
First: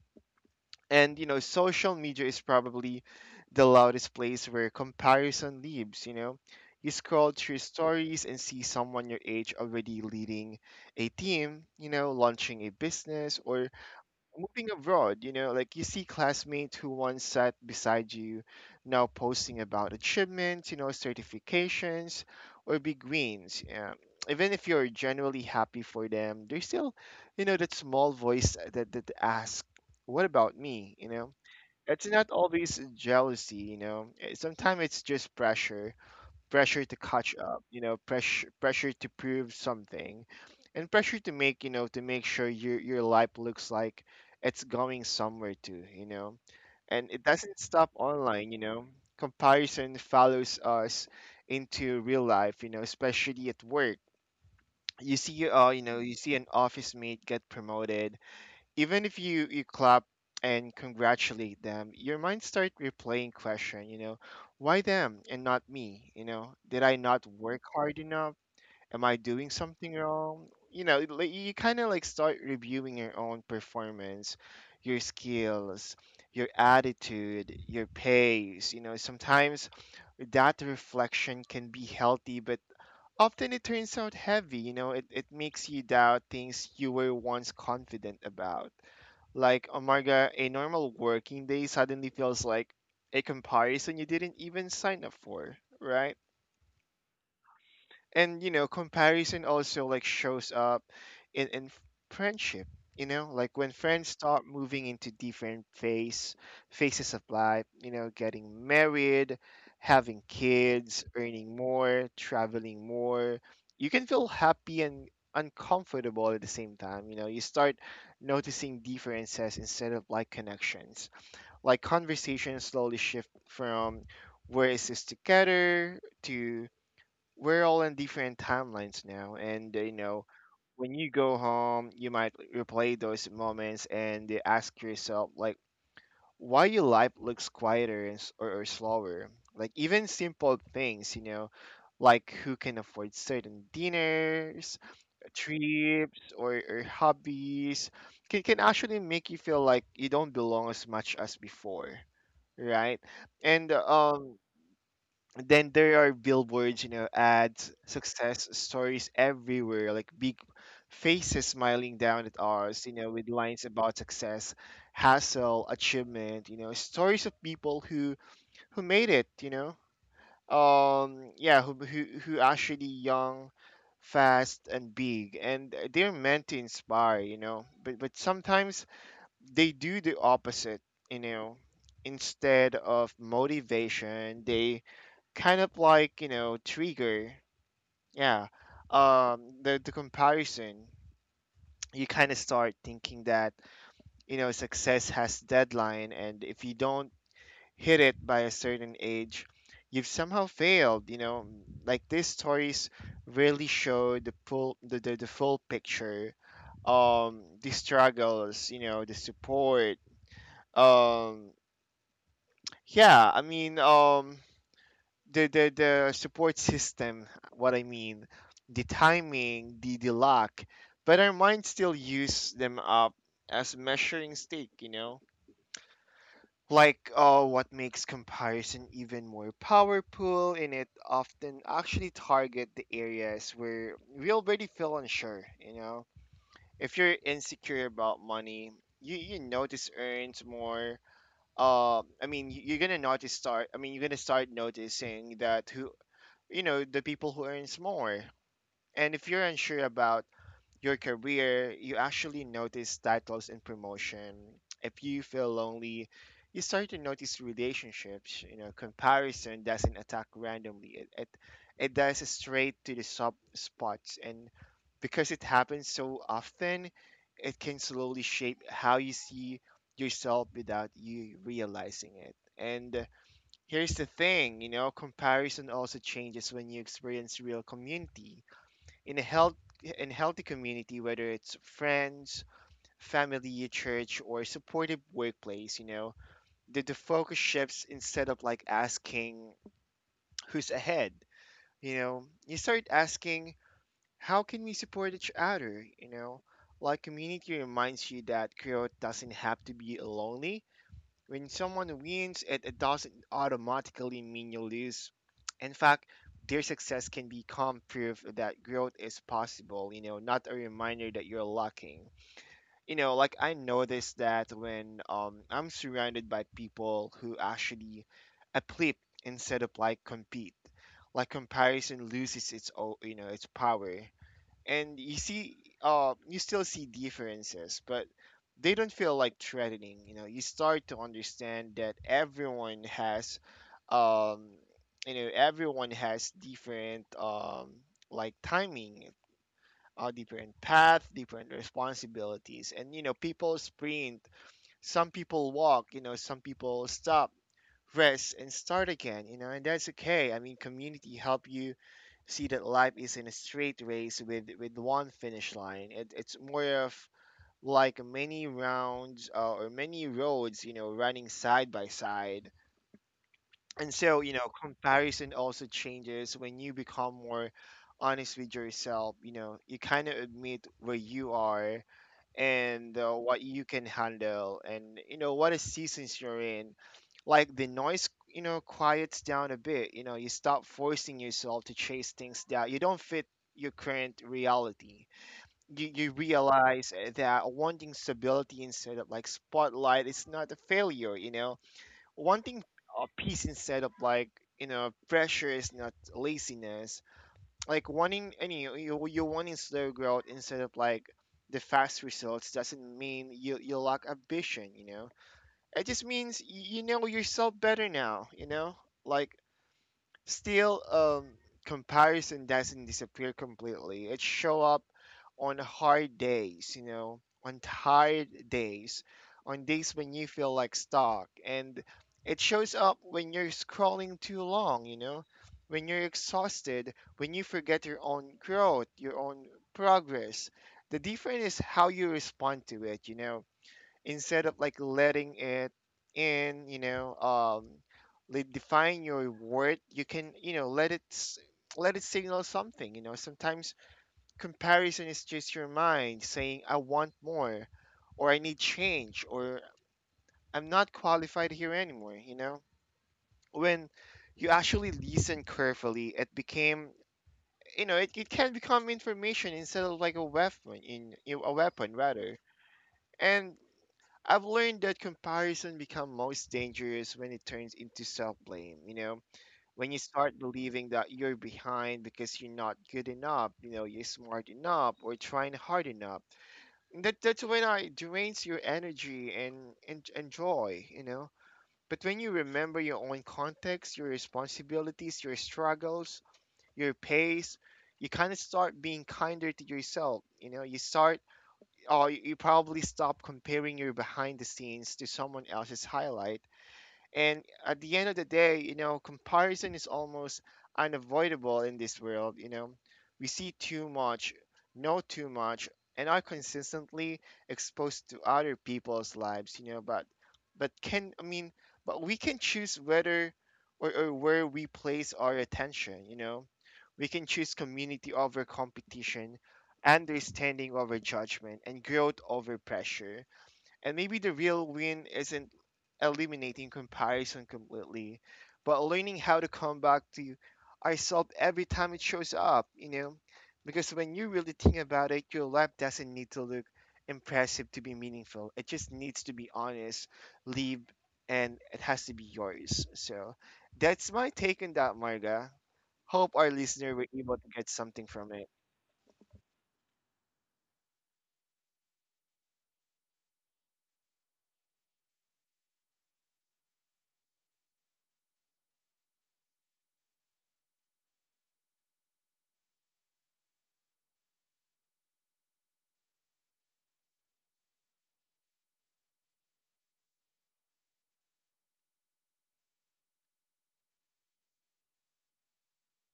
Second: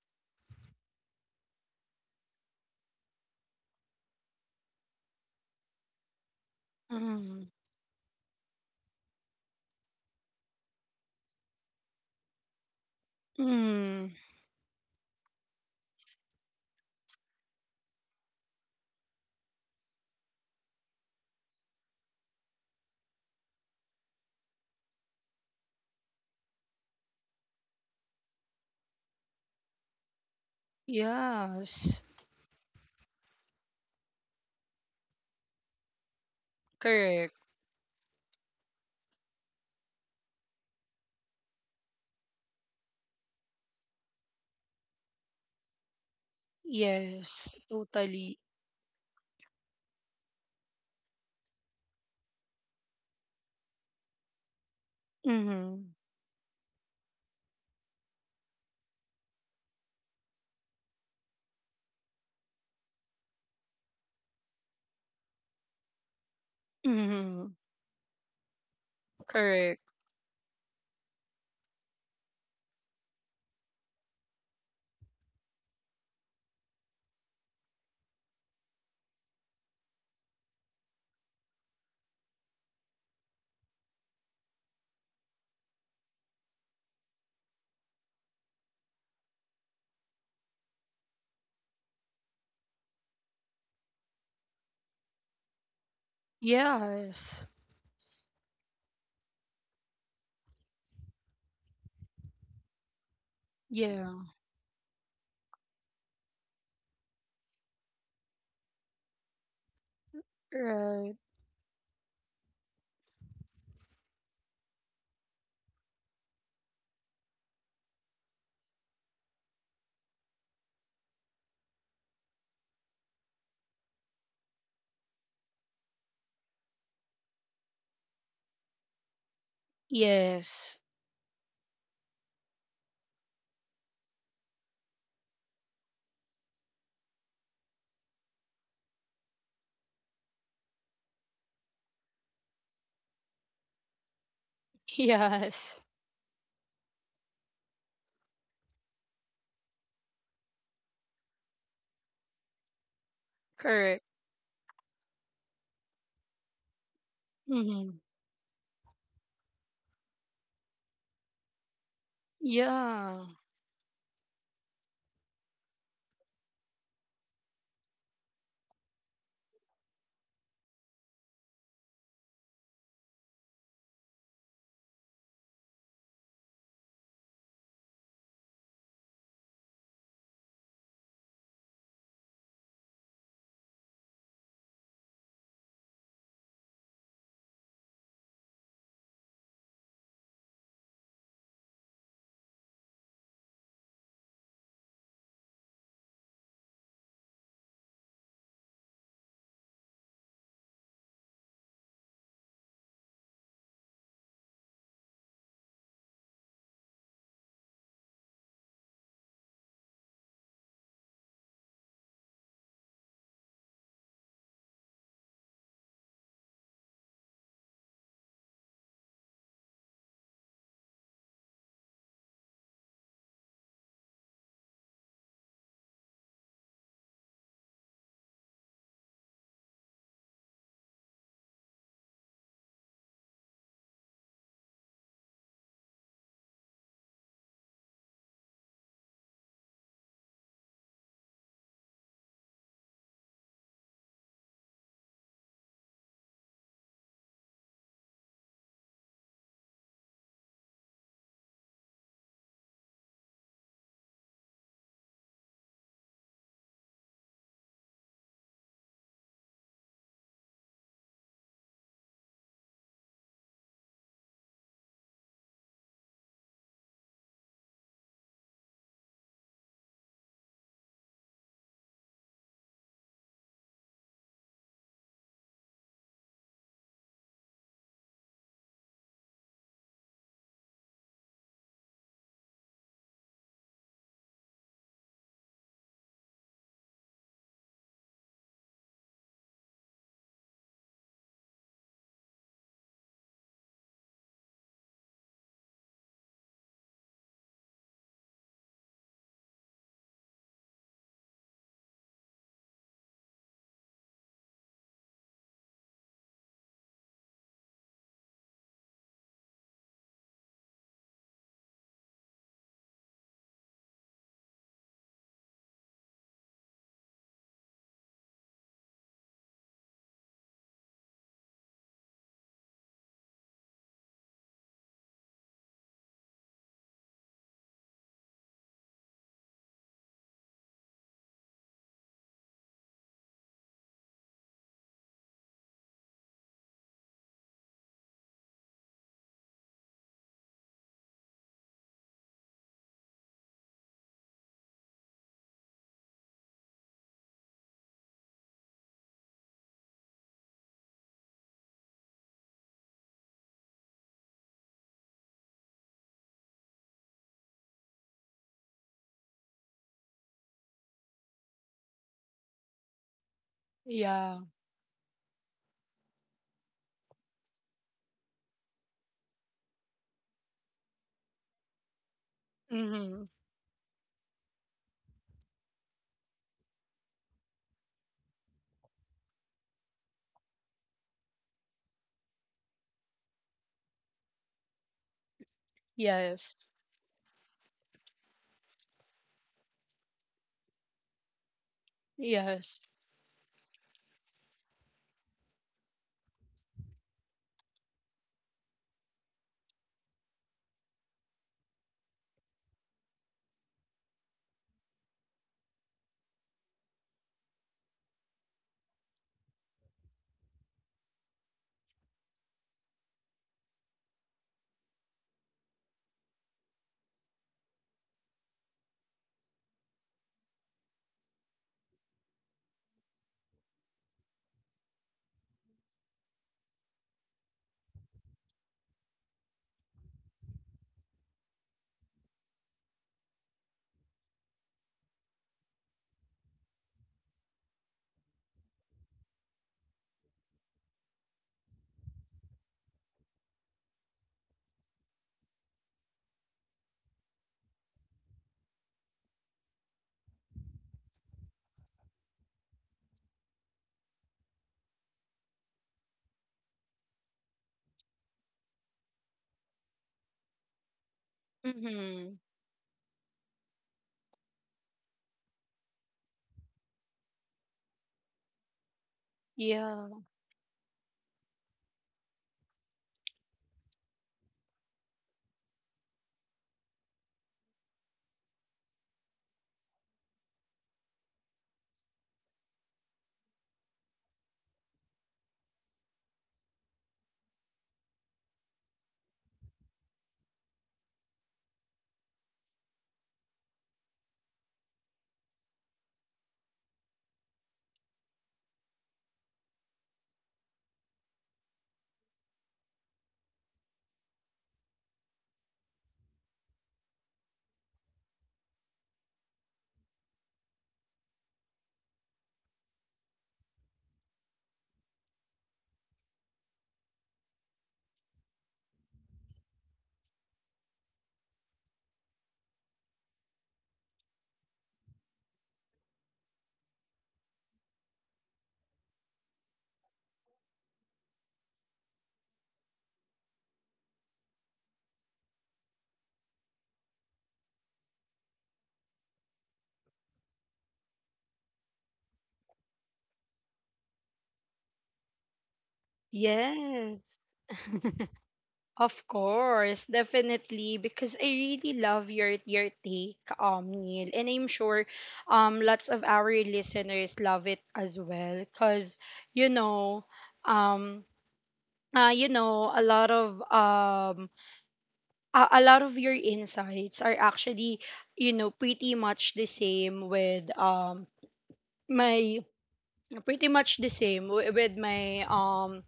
And you know, social media is probably the loudest place where comparison lives, you know. You scroll Mm-hmm. through stories and see someone your age already leading a team, you know, launching a business, or Mm-hmm. moving abroad. You know, like, you see classmates who once sat beside you now posting about achievements, you know, certifications, or big wins. Yeah. Even if you're genuinely happy for them, there's still, you know, that small voice that, that asks, what about me? You know, Yes. it's not always jealousy, you know. Eh, sometimes it's just pressure pressure to catch Correct. up, you know, pressure pressure to prove something, and pressure to make, you know, to make sure your your life looks like it's going somewhere too, you know. And it Yes. doesn't stop Totally. online, you know. Comparison follows us into real life, you know, especially at work. You see, uh, you Mhm. Know, you see an office mate get promoted. Even if you you clap and congratulate them, your mind start replaying question you know Why them and not me? You know did I not work Mhm. hard enough? Am I doing Correct. something wrong? You know like, you kind of like start reviewing your own performance, your skills, your attitude, your pace you know Sometimes that reflection can be healthy, but often it turns out heavy you know it, it makes you doubt things you were once confident about. Like, oh my god, a normal working day suddenly feels like a comparison you didn't even sign up for, right? Yes. and you know comparison also like shows up in in f- friendship you know like when friends Yeah. start moving into different phase phases of life you know getting married, having kids, Right. earning more, traveling more. You can feel happy and uncomfortable at the same time you know You start noticing differences instead of like connections. Like conversations slowly shift from "where is this together" to "we're all in different timelines now," and uh, you know, Yes. when you go home, you might replay those moments and uh, ask yourself, like, why your life looks quieter and s- or, or slower. Like even simple things, you know, like who can afford certain dinners, [LAUGHS] Yes. trips, or or hobbies, can can actually make you feel like you don't belong as much as before, right? And Correct. Um, then there are billboards, you know, ads, Mhm. success stories everywhere, like big faces smiling down at ours, you know, with Yeah. lines about success, hassle, achievement, you know, stories of people who who made it, you know. Um yeah, who who who actually young, fast and big, and they're meant to inspire, you know. But but sometimes they do the opposite, you know. Instead of motivation, they kind of like you know trigger yeah um the, the comparison. You kind of start thinking that you know success has deadline, and if you don't hit it by a certain age, you've somehow failed you know Like these stories really show the full the, the, the full picture, um the struggles, you know the support, um yeah i mean um the the the support system. What I mean The timing, the the luck. But our mind still use them up as measuring stick you know Like, oh, what makes comparison even more powerful, and it often actually target the areas where we already feel unsure you know If you're insecure about money, you you notice earns more uh, I mean, y- you're gonna notice start. I mean, you're gonna start noticing that who you know the people who earns more. And if you're unsure about your career, you actually notice titles and promotion. If you feel lonely, you start to notice relationships you know Comparison doesn't attack randomly. It it, it does straight to the sub spots. And because it happens so often, it can slowly shape how you see yourself without you realizing it. And here's the thing, you know, comparison also changes when you experience real community. In a health in healthy community, whether it's friends, family, church, or supportive workplace, you know, the, the focus shifts. Instead of like asking who's ahead, You know, you start asking, how can we support each other? You know, like community reminds you that growth doesn't have to be lonely. When someone wins, it, it doesn't automatically mean you lose. In fact, their success can become proof that growth is possible, you know, not a reminder that you're lacking. You know, like I noticed that when um, I'm surrounded by people who actually uplift instead of like compete, like comparison loses its, o- you know, its power. And you see uh you still see differences, but they don't feel like threatening you know You start to understand that everyone has um you know everyone has different um like timing, uh, different path, different responsibilities. And you know people sprint, some people walk, you know, some people stop, rest, and start again, you know, and that's okay. I mean, community help you see that life isn't a straight race with with one finish line. It, it's more of like many rounds uh, or many roads, you know, running side by side. And so, you Yeah. know, comparison also changes when you become more honest with yourself. You know, you kind of admit where you are and uh, Mhm. what you can handle and, you know, what is seasons you're in. Like the noise, you know, quiets down a bit. You know, you stop forcing yourself to chase things that you don't fit your current reality. You, you Yes. realize eh, that wanting stability instead of like spotlight is not a failure, you know wanting Yes. uh, peace instead of like you know pressure is not laziness. Like wanting any you, you wanting slow growth instead of like the fast results doesn't mean you you lack ambition you know It just means y- you know yourself better now you know Like, still, um, comparison doesn't disappear completely. It show up on hard days, you know, on tired days, on days when you feel like stuck, and it shows up when you're scrolling too long, you know, when you're exhausted, when you forget your own growth, your own progress. The difference is how you respond to it, you know Instead of like letting it in, you know, um, like define your worth, you can, you know, let it s- let it signal something. You know, sometimes comparison is just your mind saying, "I want more," or "I need change," or "I'm not qualified here anymore." You know, when you actually listen carefully, it became, you know, it, it can become information instead of like a weapon in, you know, a weapon rather. Mhm. And I've learned that comparison become most dangerous when it turns into self-blame, you know? When you Yeah. start believing that you're behind because you're not good enough, you know, you're smart enough or trying hard enough. And That that's when I it drains your energy and, and and joy, you know. But when you remember your own context, your responsibilities, your struggles, your pace, you kind of start being kinder to yourself, you know. You start, oh, you probably stop comparing your behind the scenes to someone else's highlight. And at the end of the day, you know, comparison is almost unavoidable in this world. You know, we see too much, know too much, and are consistently exposed to other people's lives. You know, but but can I mean, but we can choose whether or, or where we place our attention. You know, we can choose community over competition, understanding over judgment, and growth over pressure. And maybe the real win isn't eliminating comparison completely, but learning how to come back to ourselves every time it shows up, you know? Because when you really think about it, your life doesn't need to look impressive to be meaningful. It just needs to be honest, live, and it has to be yours. So that's my take on that, Marga. Hope our listener were Yes. able to get something from it. [LAUGHS] Of course, definitely, because I really love your your take, um, Neil, and I'm sure, um, lots of our listeners love it as well, cause you know, um, uh, you know, a lot of um, a, a lot of your insights are actually, you know, pretty much the same with um my pretty much the same wi- with my um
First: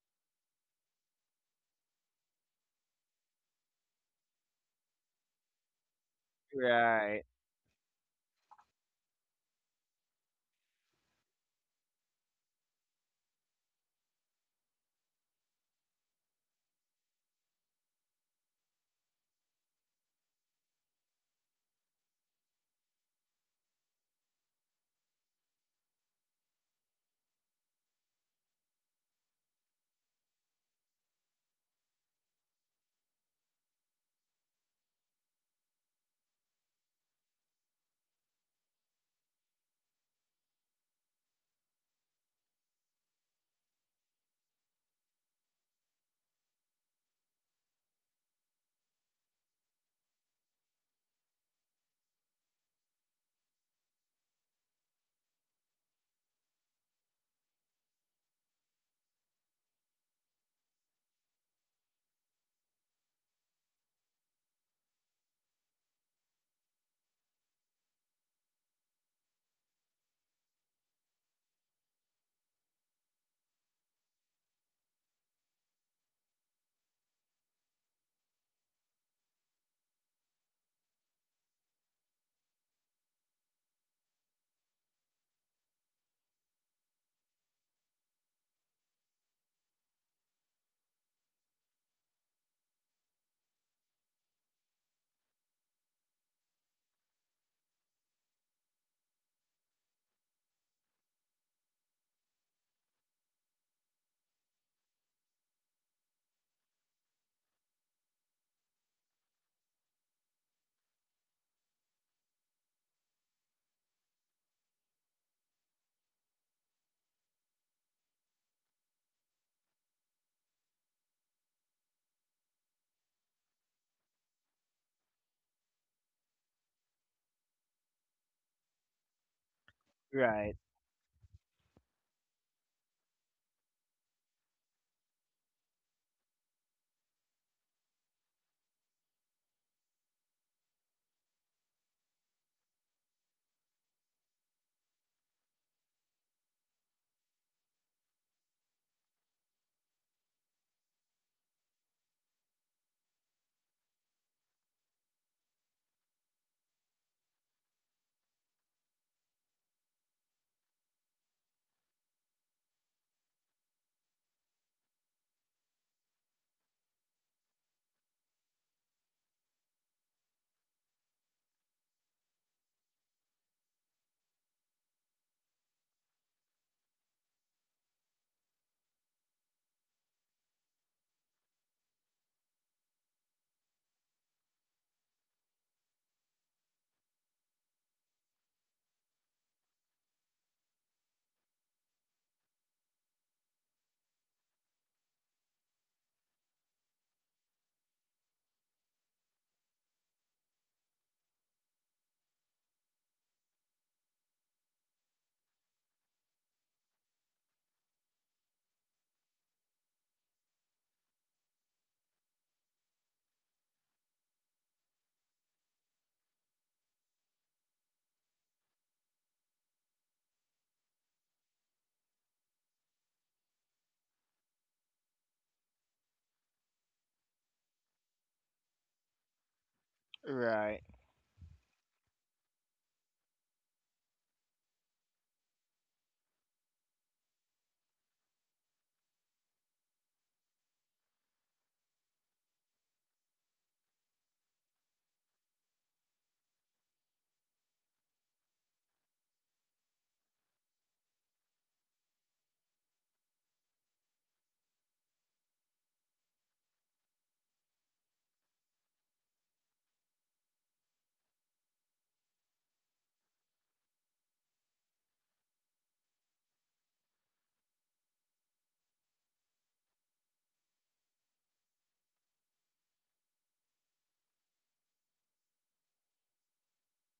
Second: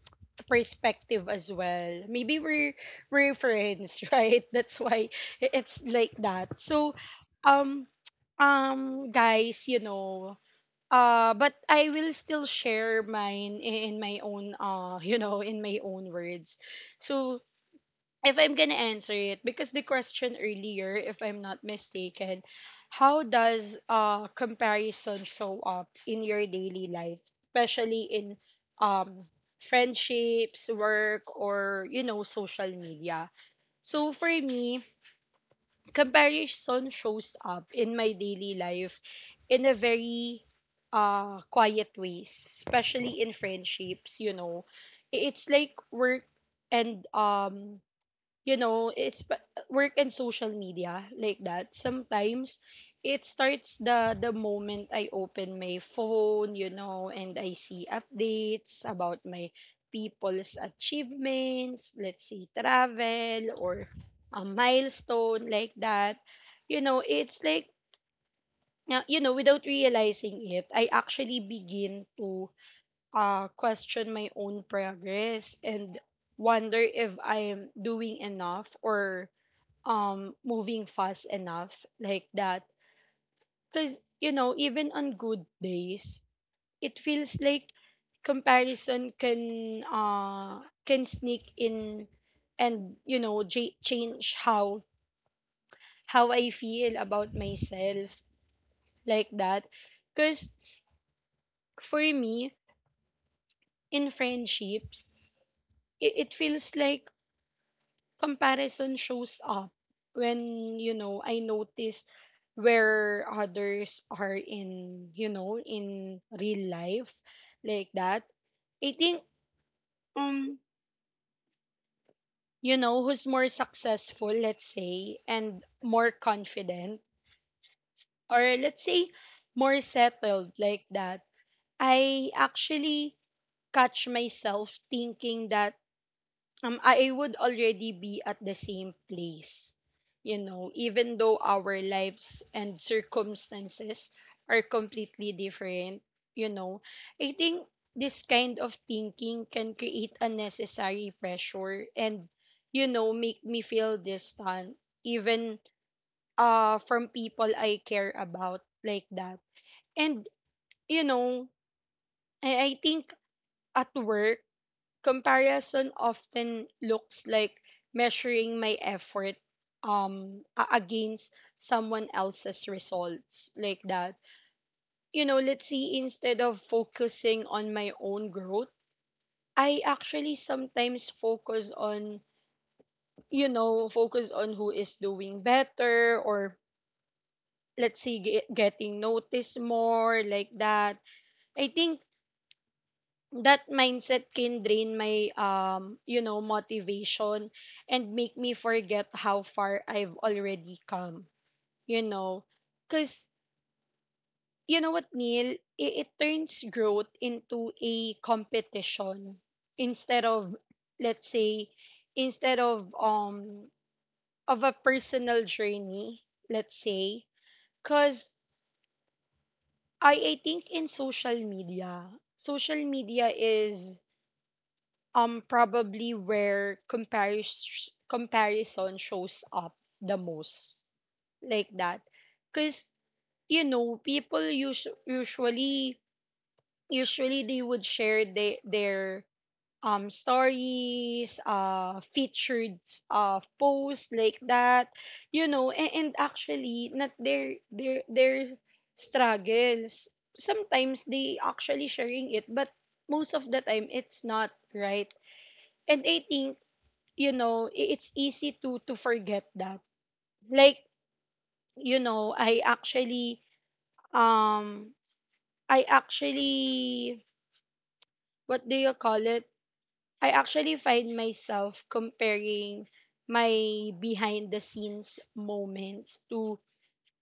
perspective as well. Maybe we're we're friends, [LAUGHS] right? That's why i- it's like that. So Right, um um guys, you know, uh but I will still share mine i- in my own uh [LAUGHS] you know, in my own words. So if I'm gonna answer it, because the question earlier, if I'm not mistaken, how does uh comparison show up in your daily life, especially in um friendships, work, or you know, social media? So for me, comparison shows up in my daily life in a very uh quiet ways, especially in friendships, you know. I- It's like work and um you know, it's pa- work and social media like that. Sometimes it starts the the moment I open my phone, you know, and I see updates about my people's achievements, let's say travel or a milestone like that. You know, it's like now, you know, without realizing it, I actually begin to uh question my own progress and wonder if I'm doing enough or um moving fast enough like that. Because you know, even on good days, it feels like comparison can uh can sneak in, and you know, j- change how how I feel about myself like that. Because for me, in friendships, it, it feels like comparison shows up when, you know, I notice where others are in, you know, in real life like that. I think, um you know, who's more successful, let's say, and more confident, or let's say more settled right, like that. I actually catch myself thinking that, um, I would already be at the same place. You know, even though our lives and circumstances are completely different, you know, I think this kind of thinking can create unnecessary pressure and, you know, make me feel distant, even uh, from people I care about like that. And, you know, I, I think at work, comparison often looks like measuring my effort um a- against someone else's results like that. You know, let's see, instead of focusing on my own growth, I actually sometimes focus on, you know, focus on who is doing better or, let's say, ge- getting noticed more like that. I think that mindset can drain my, um you know, motivation, and make me forget how far I've already come, you know. Cuz you know what, Neil, it, it turns growth into a competition instead of, let's say, instead of um of a personal journey, let's say. Cuz I I think, in social media, social media is um probably where comparison comparison shows up the most right. like that. Because, you know, people usu- usually usually they would share they, their um stories, uh featured uh posts like that, you know. and, and actually not their their their struggles. Sometimes they actually sharing it, but most of the time it's not, right? And I think, you know, i- it's easy to to forget that. Like, you know, I actually um I actually, what do you call it, I actually find myself comparing my behind the scenes moments to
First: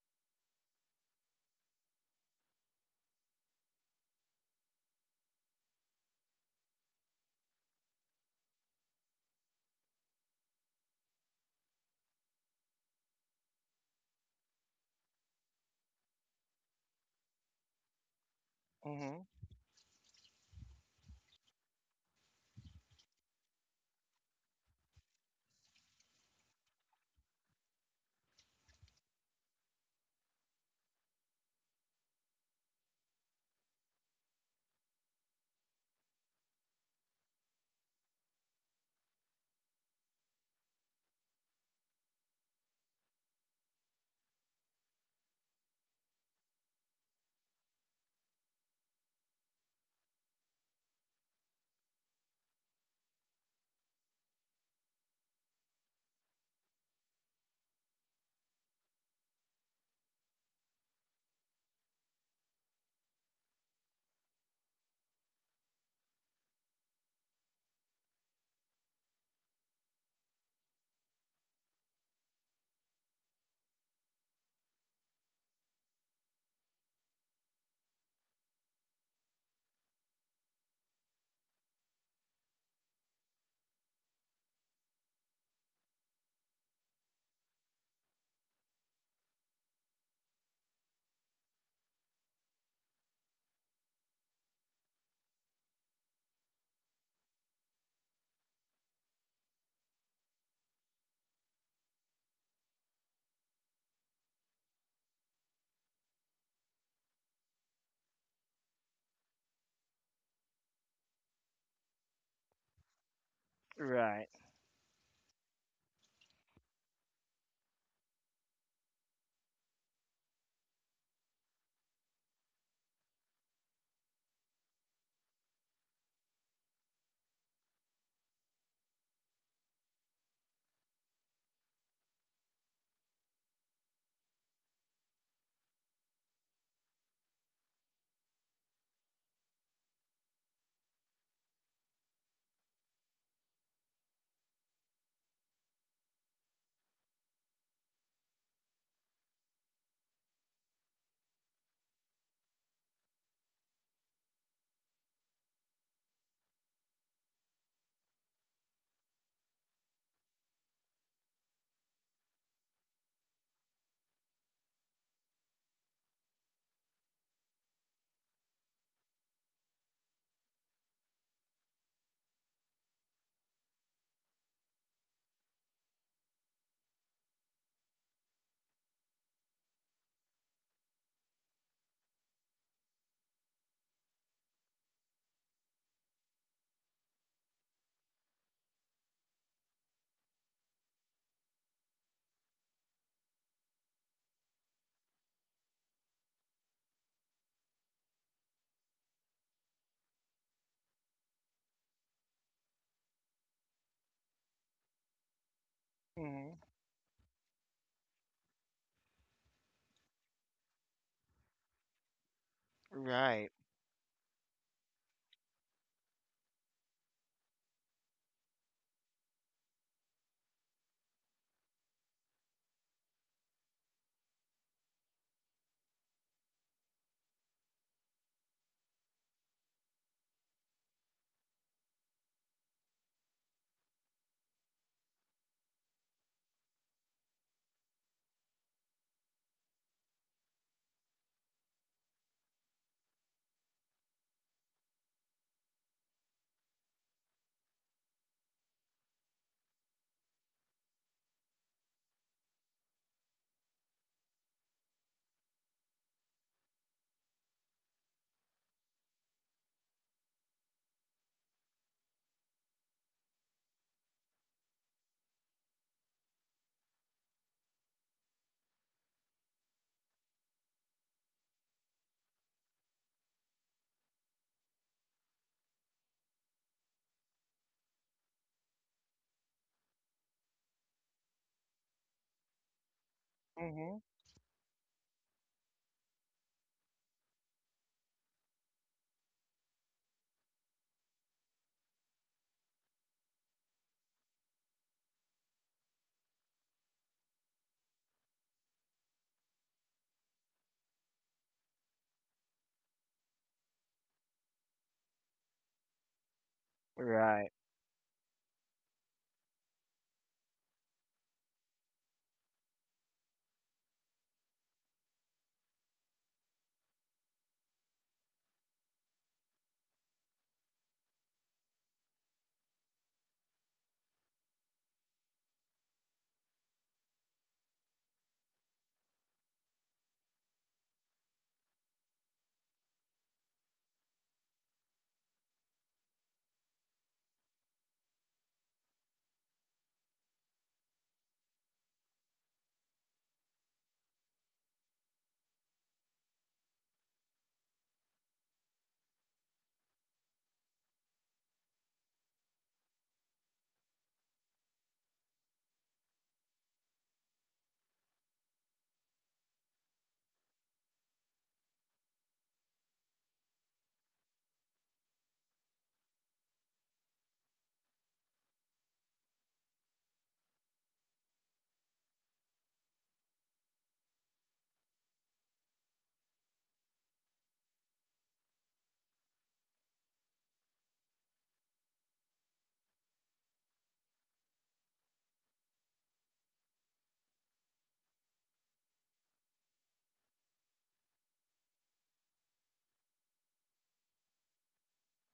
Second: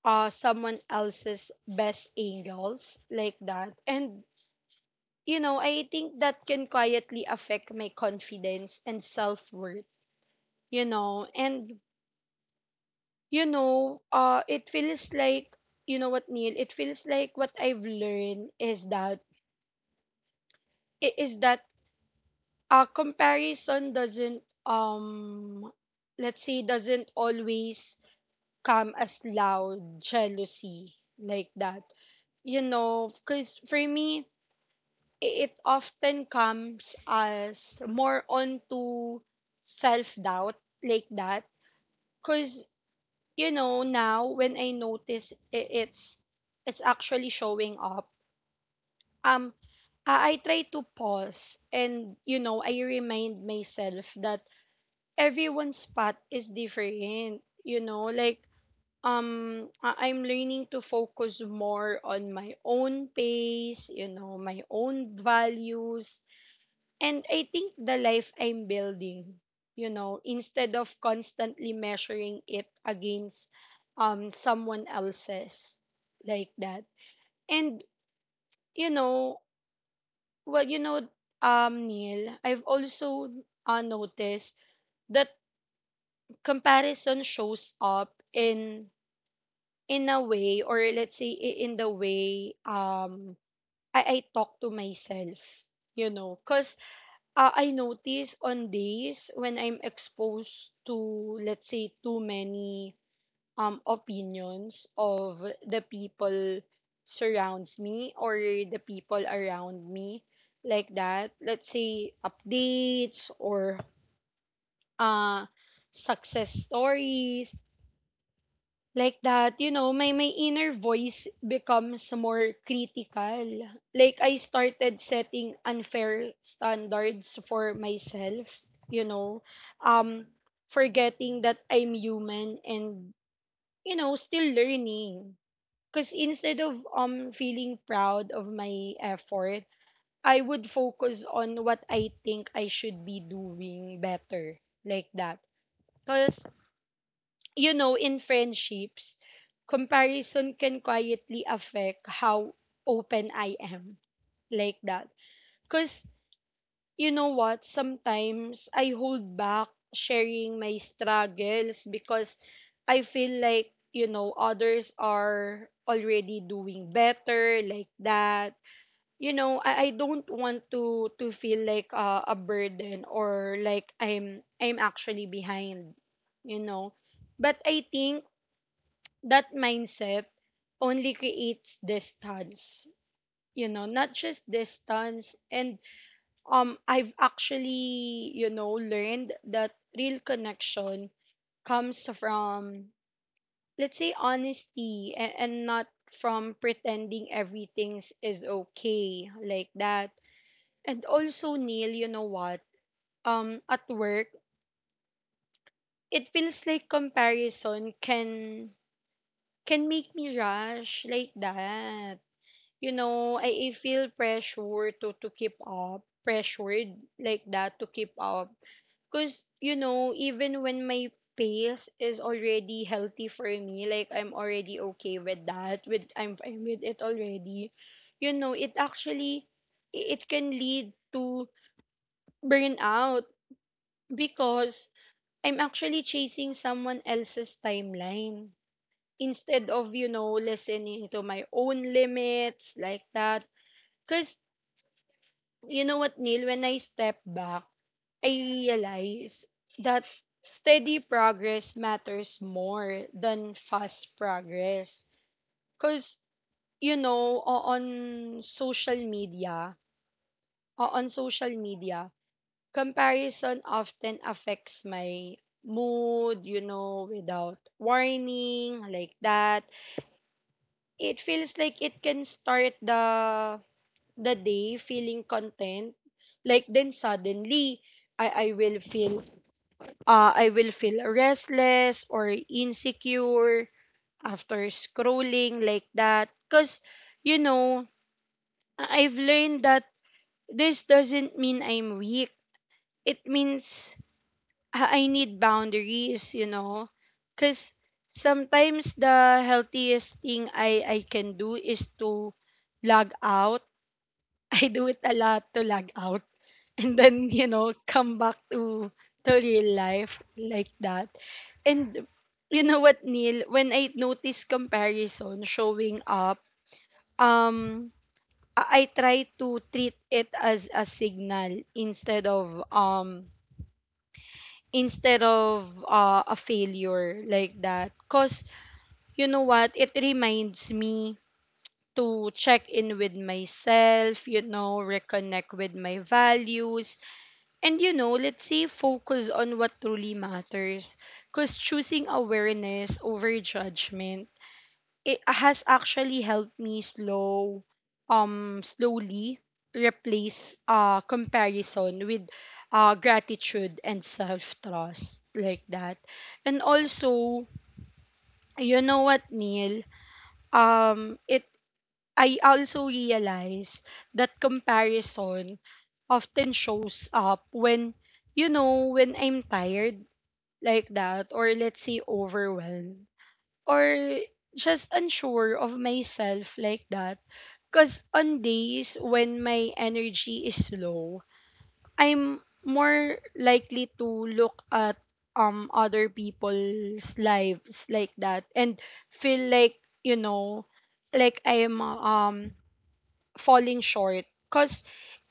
uh someone else's best angles like that. And you know, I think that can quietly affect my confidence and self-worth, you know. And you know, uh, it feels like, you know what, Neil, it feels like what I've learned is that, hmm i- is that uh, comparison doesn't, um, let's say, doesn't always come as loud jealousy like that. You know, because for me, i- it often comes as more onto self doubt like that. Cause you know now when i notice i- it's it's actually showing up um i, I try to pause and you know i remind myself that everyone's path is different, you know, like um I- I'm learning to focus more on my own pace, you know, my own values and I think the life I'm building, you know, instead of constantly measuring it against um someone else's like that. And you know, well, you know, um Neil, I've also uh, noticed that comparison shows up in in a way, or let's say i- in the way um I, I talk to myself, you know, cuz uh, I notice on days when I'm exposed to, let's say, too many um opinions of the people surrounds me, or the people around me like that. Let's say updates or right. uh success stories like that. You know, my my inner voice becomes more critical. Like I started setting unfair standards for myself, you know, um forgetting that I'm human and, you know, still learning. Cuz instead of um feeling proud of my effort, I would focus on what I think I should be doing better, like that. Cuz, you know, in friendships, comparison can quietly affect how open I am like that. Because, you know what, sometimes I hold back sharing my struggles because I feel like, you know, others are already doing better, like that. You know, I, I don't want to to feel like uh, a burden, or like I'm I'm actually behind, you know. But I think that mindset only creates distance, you know, not just distance. And um i've actually, you know, learned that real connection comes from, let's say, honesty, and, and not from pretending everything's is okay, like that. And also, Neil, you know what, um at work it hmm feels like comparison can can make me rush, like that. You know, Right. I, I feel pressure to, to keep up, pressured like that, to keep up. Because, you know, even when my pace is already healthy for me, like I'm already okay with that, with I'm fine with it already, you know, it actually, it can lead to burnout because I'm actually chasing someone else's timeline instead of, you know, listening to my own limits, like that. Because you know what, Neil, when I step back, I realize that steady progress matters more than fast progress. Because, you know, o- on social media, o- on social media, comparison often affects my mood, you know, without warning, like that. It feels like it can start the the day feeling content, like then suddenly I I will feel uh I will feel restless or insecure Mm-hmm. after scrolling, like that. Cuz, you know, I- I've learned that this doesn't mean I'm weak. It means I I need boundaries, you know. Cuz sometimes the healthiest thing I I can do is to log out. [LAUGHS] I do it a lot, to log out [LAUGHS] and then, Right. you know, come back to to real life, like that. And you know what, Neil, when i notice comparison showing up um i i try to treat it as a signal instead of um instead of uh, a failure, like that. Cause you know what, it reminds me to check in with myself, you know, reconnect with my values. And, you know, let's say focus on what truly matters. Because choosing awareness over judgment, it has actually helped me slow, um, slowly replace uh, comparison with uh, gratitude and self trust, like that. And also, you know what, Neil? Um, it I also realized that comparison often shows up when, you know, when I'm tired, like that, or let's say overwhelmed, or just unsure of myself, like that. Because on days when my energy is low, I'm more likely to look at um other people's lives, like that, and feel like, you know, like I'm um falling short, because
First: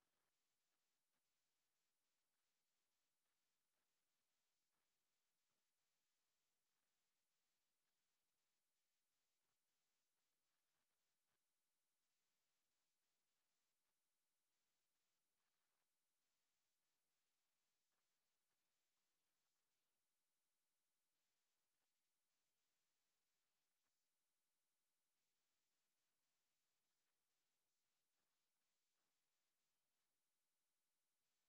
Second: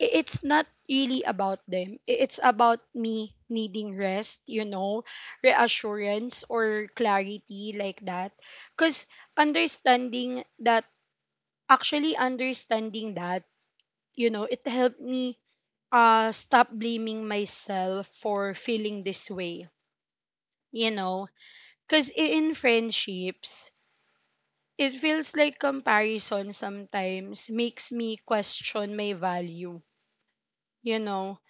it's not really about them. I- It's about me needing rest, you know, reassurance or clarity, like that. Because understanding that, actually understanding that, you know, it helped me uh, stop blaming myself for feeling this way, you know. Because in friendships, it feels like comparison sometimes makes me question my value, you know.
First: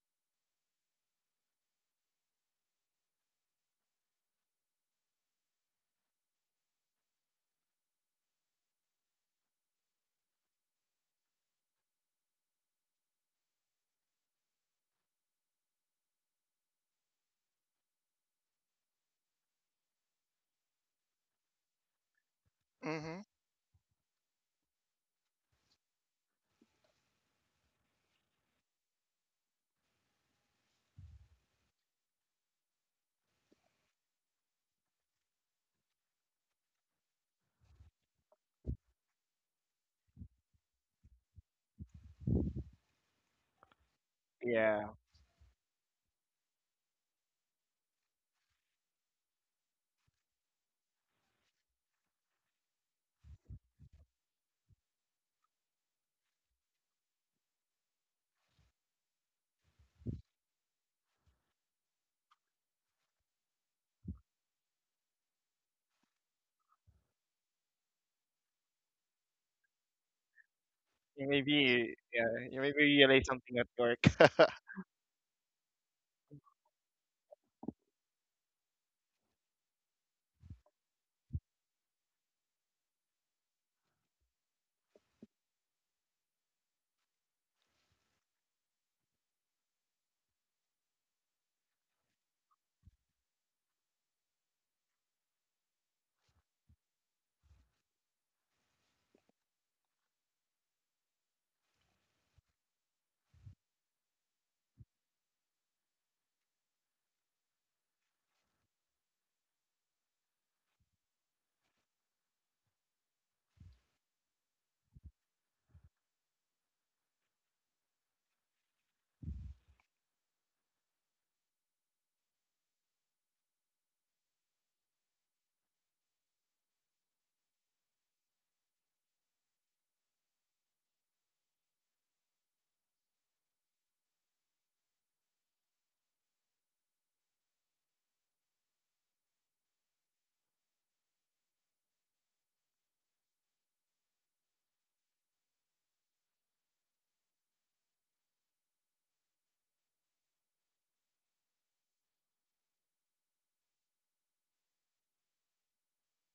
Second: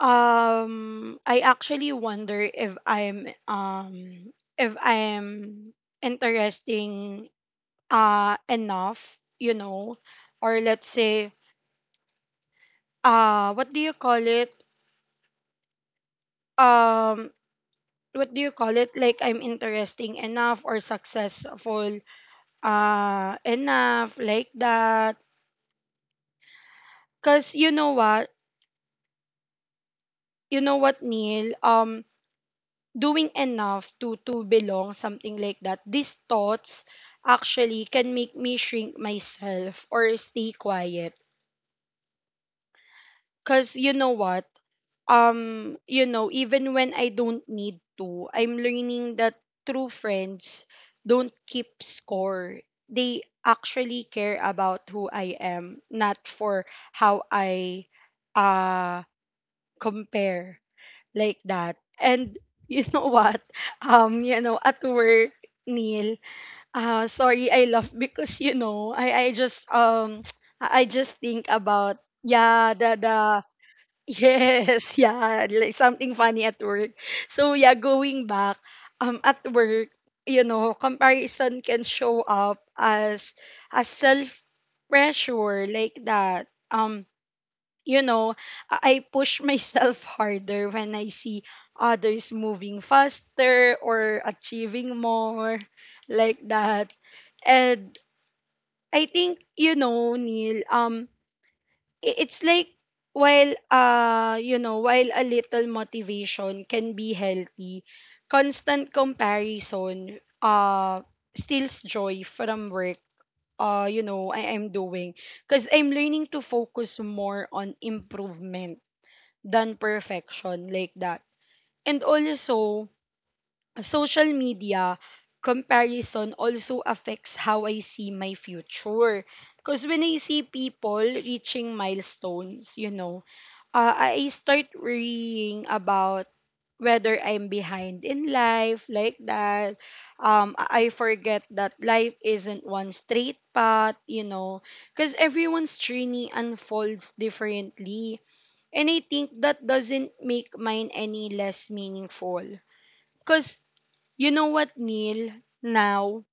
Um, I actually wonder if I'm um if I'm interesting uh enough, you know, or let's say uh what do you call it? Um, what do you call it? Like I'm interesting enough or successful Mm-hmm. uh enough, like that. Cause you know what? You know what, Neil? Um, doing enough to to belong, something like that, these thoughts actually can make me shrink myself or stay quiet. Cuz you know what, Yeah. um you know, even when i don't need to, I'm learning that true friends don't keep score. They actually care about who i am, not for how i uh compare, like that. And you know what? [LAUGHS] Um, you know, at work, Neil, uh, sorry, I laugh because, you know, I, I just um [TSK] I I just You think maybe about yeah, you yeah, maybe the the realize something at work. [LAUGHS] yes, [LAUGHS] yeah, like something funny at work. So yeah, going back, um at work, you know, comparison can show up as as self pressure, like that. Um you know, I I push myself [LAUGHS] harder when I see others moving faster or achieving more, like that. And I think, you know, Neil, um, i- it's like while uh, you know, while a little motivation can be healthy, constant comparison uh steals joy from work. Uh, you know, I am doing because I'm learning to focus more on improvement than perfection, like that. And also, social media comparison also affects how I see my future. Because when I see people reaching milestones, you know, uh, I start worrying about whether I'm behind in life, like that. Um, I I forget that life isn't one straight path, you know, because everyone's journey unfolds differently, and I think that doesn't make mine any less meaningful. Because you know what, Neil? Now,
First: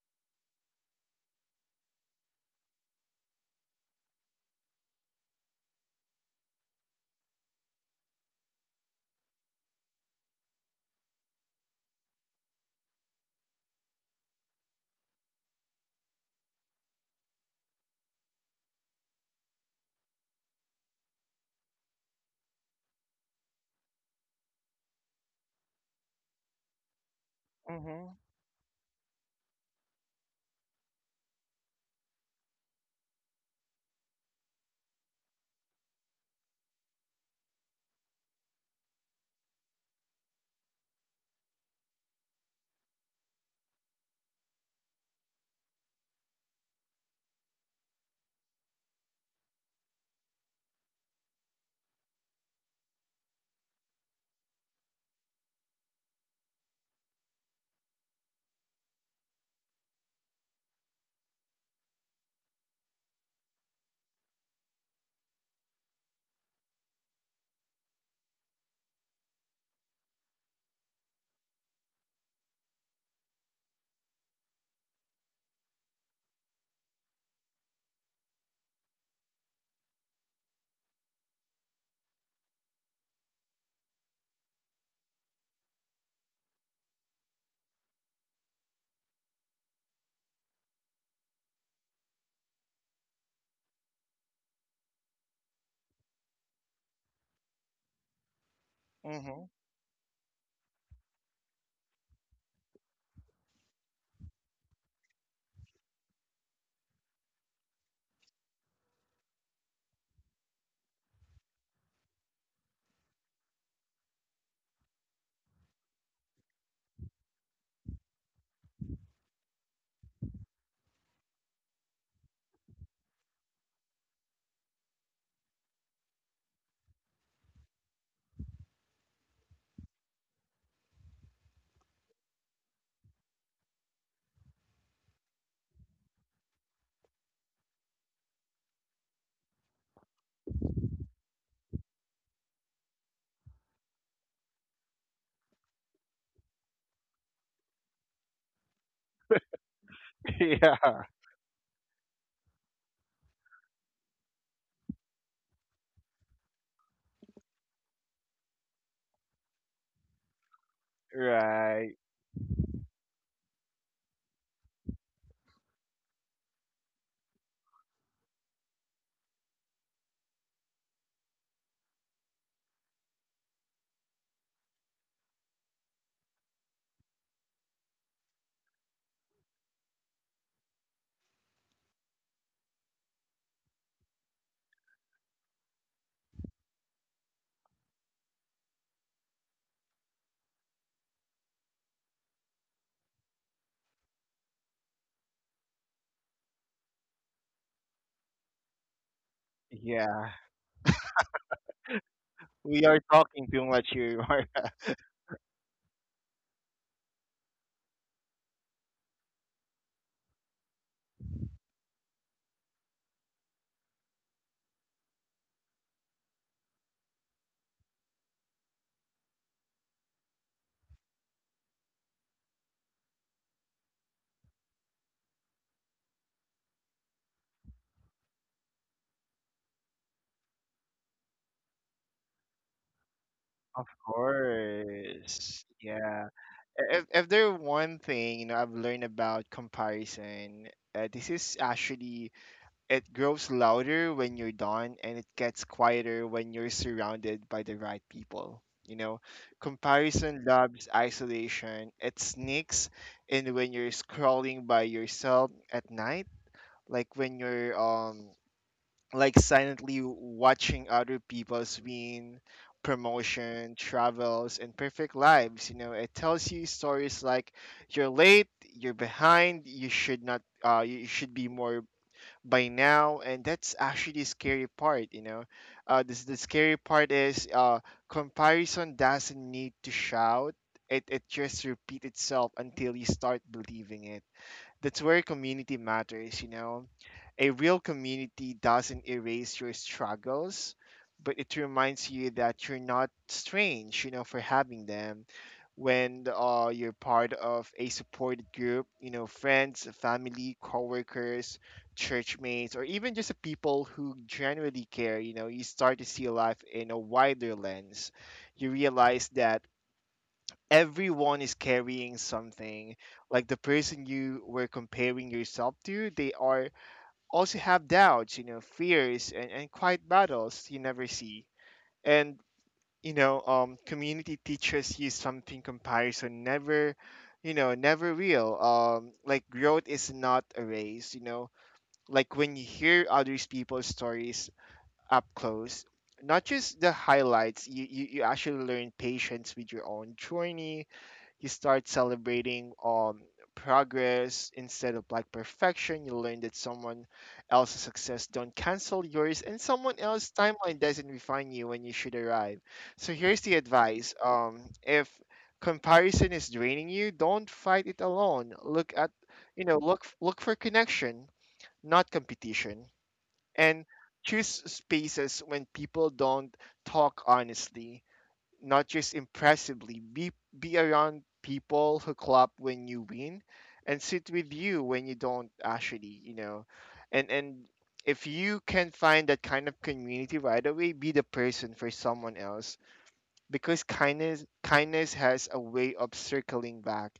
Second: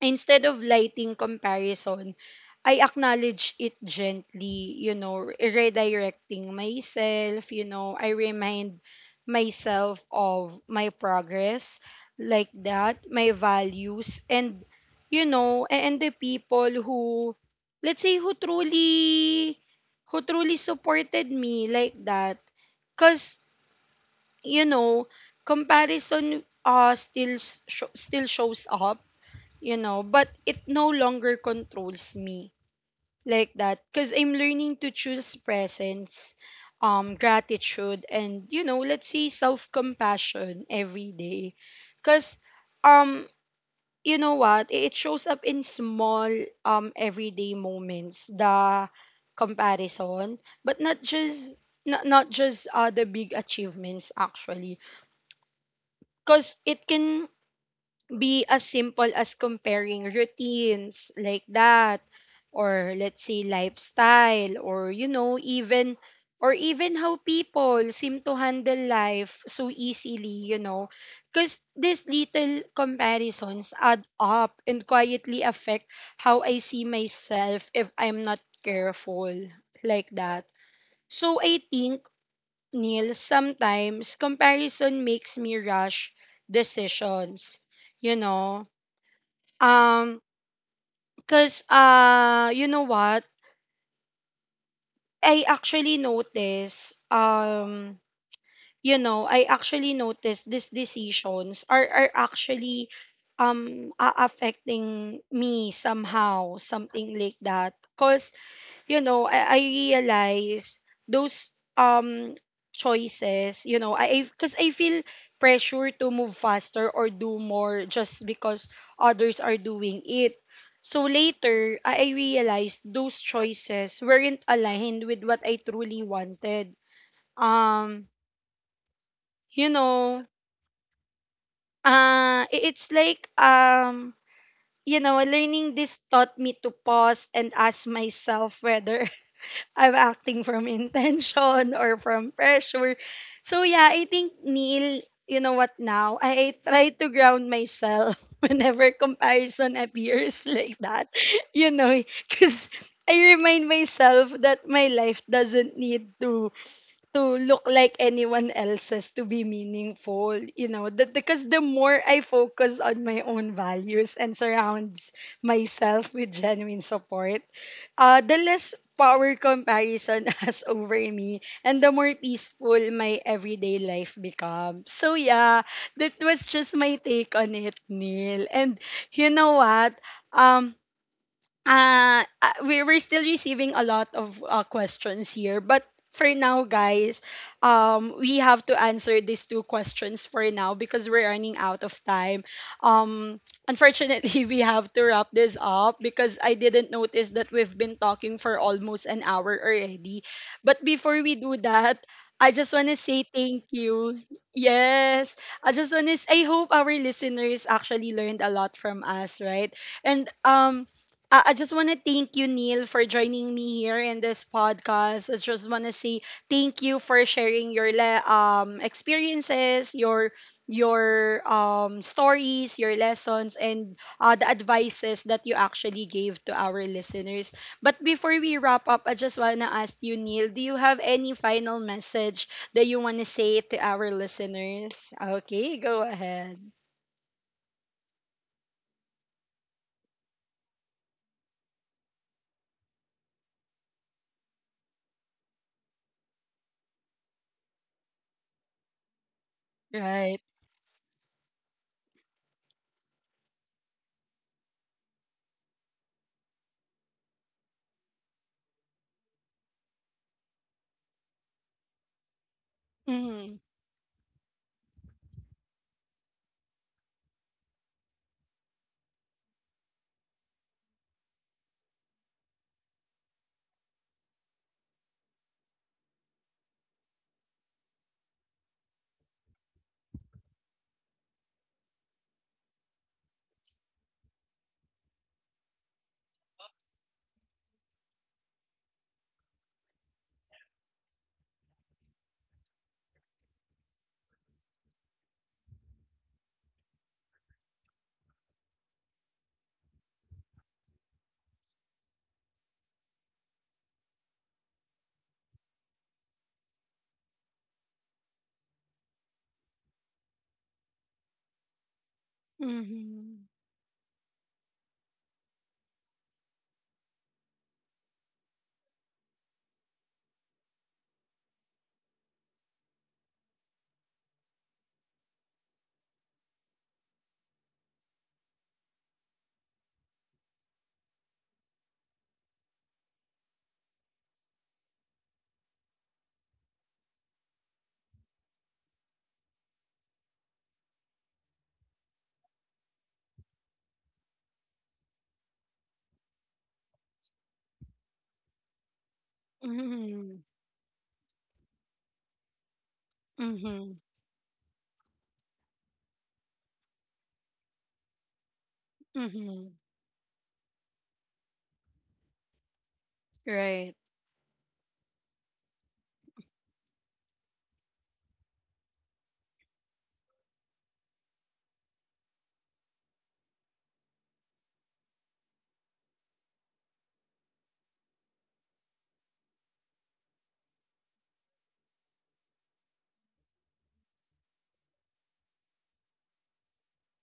instead of lighting comparison, I acknowledge it gently, you know, redirecting myself. You know, I remind myself of my progress, like that, my values, and, you know, a- and the people who, let's say, who truly, who truly supported me, like that. Because, you know, comparison uh, still, sh- Mm-hmm. still shows up, you know, but it no longer controls me, like that, because I'm learning to choose presence, um, gratitude, and, you know, let's say self compassion every day. Because, um, you know what, it shows up in small, um, everyday moments, the comparison, but not just. Not, not just uh, the big achievements actually, because it can be as simple as comparing routines, like that, or let's say lifestyle, or you know even, or even how people seem to handle life so easily, you know. Because these little comparisons add up and quietly affect how i see myself if i'm not careful, like that. So I think, Neil, sometimes comparison makes me rush decisions, you know, um, because uh, you know what? I actually noticed. Um, you know, I Mm-hmm. actually noticed these decisions are are actually um a- affecting me somehow, something like that. Cause you know, I, I realize those um choices, you know, I because I 'cause I feel pressure to move faster or do more just because others are doing it. So later, I I realized those choices weren't aligned with what I truly wanted. Um, you know, uh, i- it's like um, you know, learning this taught me to pause and ask myself whether I'm acting from [LAUGHS] intention or from pressure. So yeah, I think Neil, you know what now? I, I try to ground myself [LAUGHS] whenever comparison [LAUGHS] appears, like Yeah. that. [LAUGHS] You know, because I remind myself that my life doesn't need to to look like anyone else's to be meaningful. You know, that, because the more Right. I focus on my own values and surrounds myself with genuine support, uh, the less power comparison [LAUGHS] has over me, and the more peaceful my everyday life becomes. So yeah, that was just my take on it, Neil. And you know what? Um, uh, uh, we we're still receiving a lot of uh, questions here, but for now, guys, um, we have to answer these two questions for now because we're running out of time. Um, unfortunately, [LAUGHS] we have to wrap this up because I didn't notice that we've been talking for almost an hour already. Yeah. But before we do that, I just We want to are say talking thank too much you. here. [LAUGHS] Yes, I just want to. I hope our listeners actually learned a lot from us, right? And um, I I just want to thank you, Neil, for joining me here in this podcast. I just want to say thank you for sharing your le- um experiences, your your um stories, your lessons, and, uh, the advices that you actually gave to our listeners. But before we wrap up, I just want to ask you, Neil, do you have any final message that you want to say to Of our listeners? course. Okay, go Yeah. ahead. If if there one thing, you know, I've learned about comparison, uh, this is actually, it grows louder when you're done and it gets quieter when you're surrounded by the right people. You know, Right. comparison loves isolation. It sneaks in when you're scrolling by yourself at night, like when you're um like silently watching other people's win, Mm-hmm. promotion, travels, and perfect lives. You know, it tells you stories like you're late, you're behind, you should not uh you should be more by now. And that's actually the scary part you know uh this The scary part is uh comparison doesn't need to shout. It, it just repeat itself until you start believing it. That's where community matters you know A real community doesn't erase your struggles, but it reminds you that you're not strange, you know, for having them. When uh, you're part of a supported group, you know, friends, family, coworkers, church mates, or even just the people who genuinely care, you know, you start to see life in a wider lens. You realize that everyone is carrying something. Mm-hmm. Like the person you were comparing yourself to, they are also have doubts, you know, fears and, and quiet battles you never see. And, you know, um, community teachers use something comparison never, you know, never real. Um, like growth is not a race, you know, like when you hear others people's stories up close, not just the highlights, you, you, you actually learn patience with your own journey. You start celebrating um progress instead of like perfection. You learn that someone else's success don't cancel yours, and someone else's timeline doesn't refine you when you should arrive. So here's the Mm-hmm. advice, um if comparison is draining you, don't fight it alone. Look at Mm-hmm. you know look look for connection, not competition. And Right. choose spaces when people don't talk honestly, not just impressively. Be be around people who clap when you win, and sit with you when you don't actually, you know, and and if you can find that kind of community right away, be the person for someone else, because kindness kindness has a way of circling back.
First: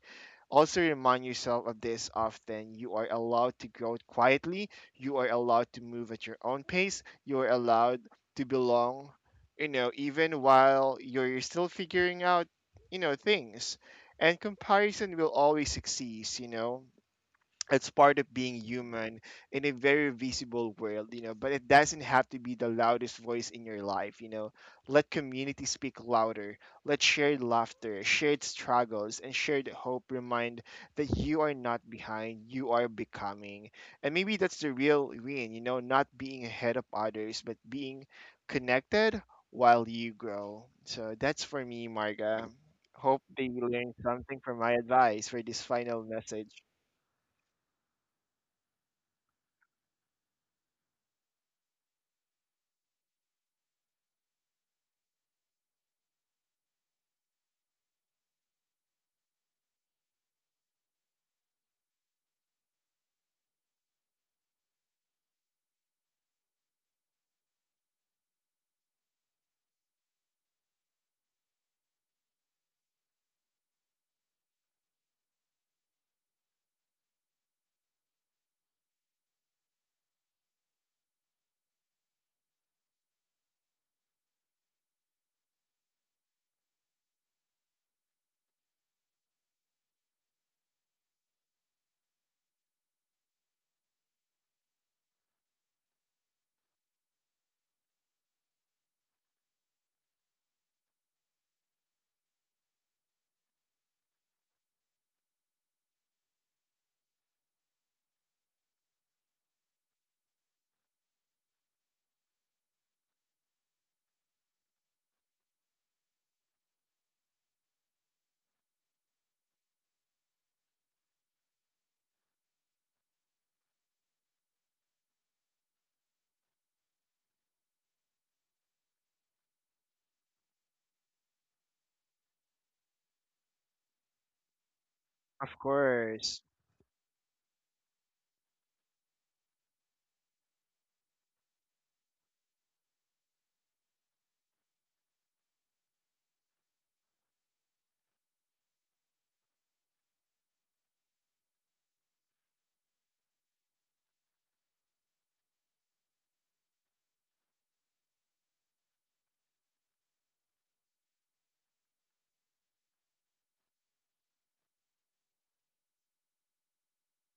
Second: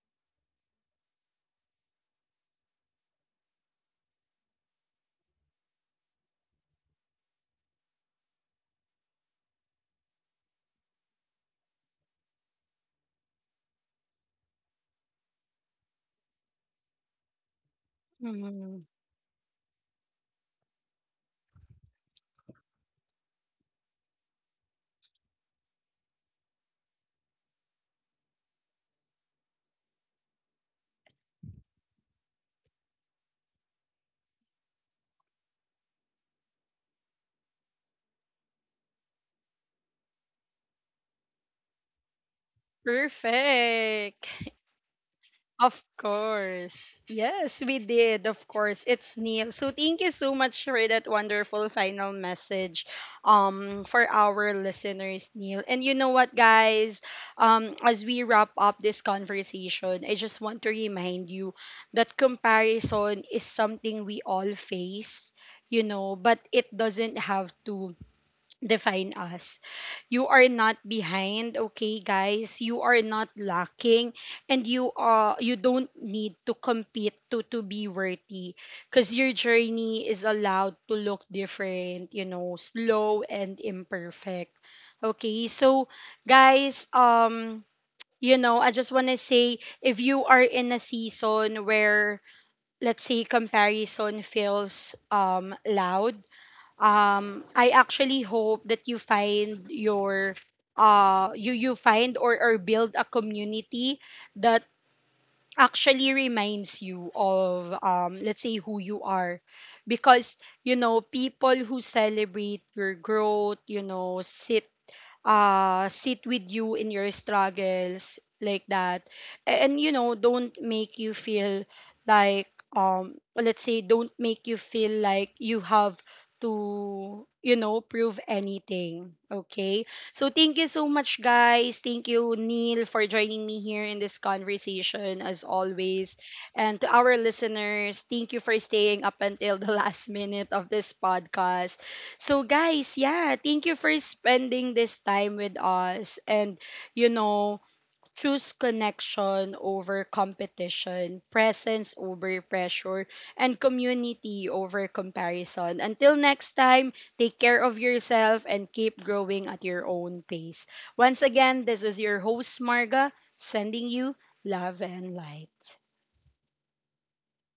Also remind yourself of this often. You are allowed to grow quietly, you are allowed to move at your own pace, you are allowed to belong, you know, even while you're still figuring out, you know, things. And comparison will always exist, you know It's part of being Mm-hmm. human in a very visible world, you know, but it doesn't have to be the loudest voice in your life, you know. Let community speak louder. Let shared laughter, shared struggles, and shared hope remind that you are not behind, you are becoming. And maybe that's the real win, you know, not being ahead of others, but being connected while you grow. So that's for me, Marga. Hope they learned Perfect. something [LAUGHS] from my advice for this Of final message. course. Yes, we did. Of course. It's Neil. So thank you so much for that wonderful final message um for our listeners, Neil. And you know what, guys? Um as we wrap up this conversation, I just want to remind you that comparison is something we all face, you know, but it doesn't have to define us. You are not behind, okay, guys? You are not lacking, and you uh you don't need to compete to to be worthy, because your journey is allowed to look different, you know, slow and imperfect. Okay, so guys, um, you know, I just wanna say if you are in a season where, let's say, comparison feels um loud, um I actually hope that you find your uh you you find or or build a community that actually reminds you of, um let's say, who you are. Because, you know, people who celebrate your growth, you know, sit uh sit with you in your struggles, like that, and you know, don't make you feel like, um let's say, don't make you feel like you have to you know, prove anything, okay? So thank you so much, guys. Thank you, Neil, for joining me here in this conversation, as Of always. course. And to our listeners, thank you for staying up until the [LAUGHS] last minute of this podcast. So guys, yeah, thank you for spending this time with us, and, you know, choose connection over competition, presence over pressure, and community over comparison. Until next time, take care of yourself and keep growing at your own pace. Once again, this is your host Marga, sending you love and light.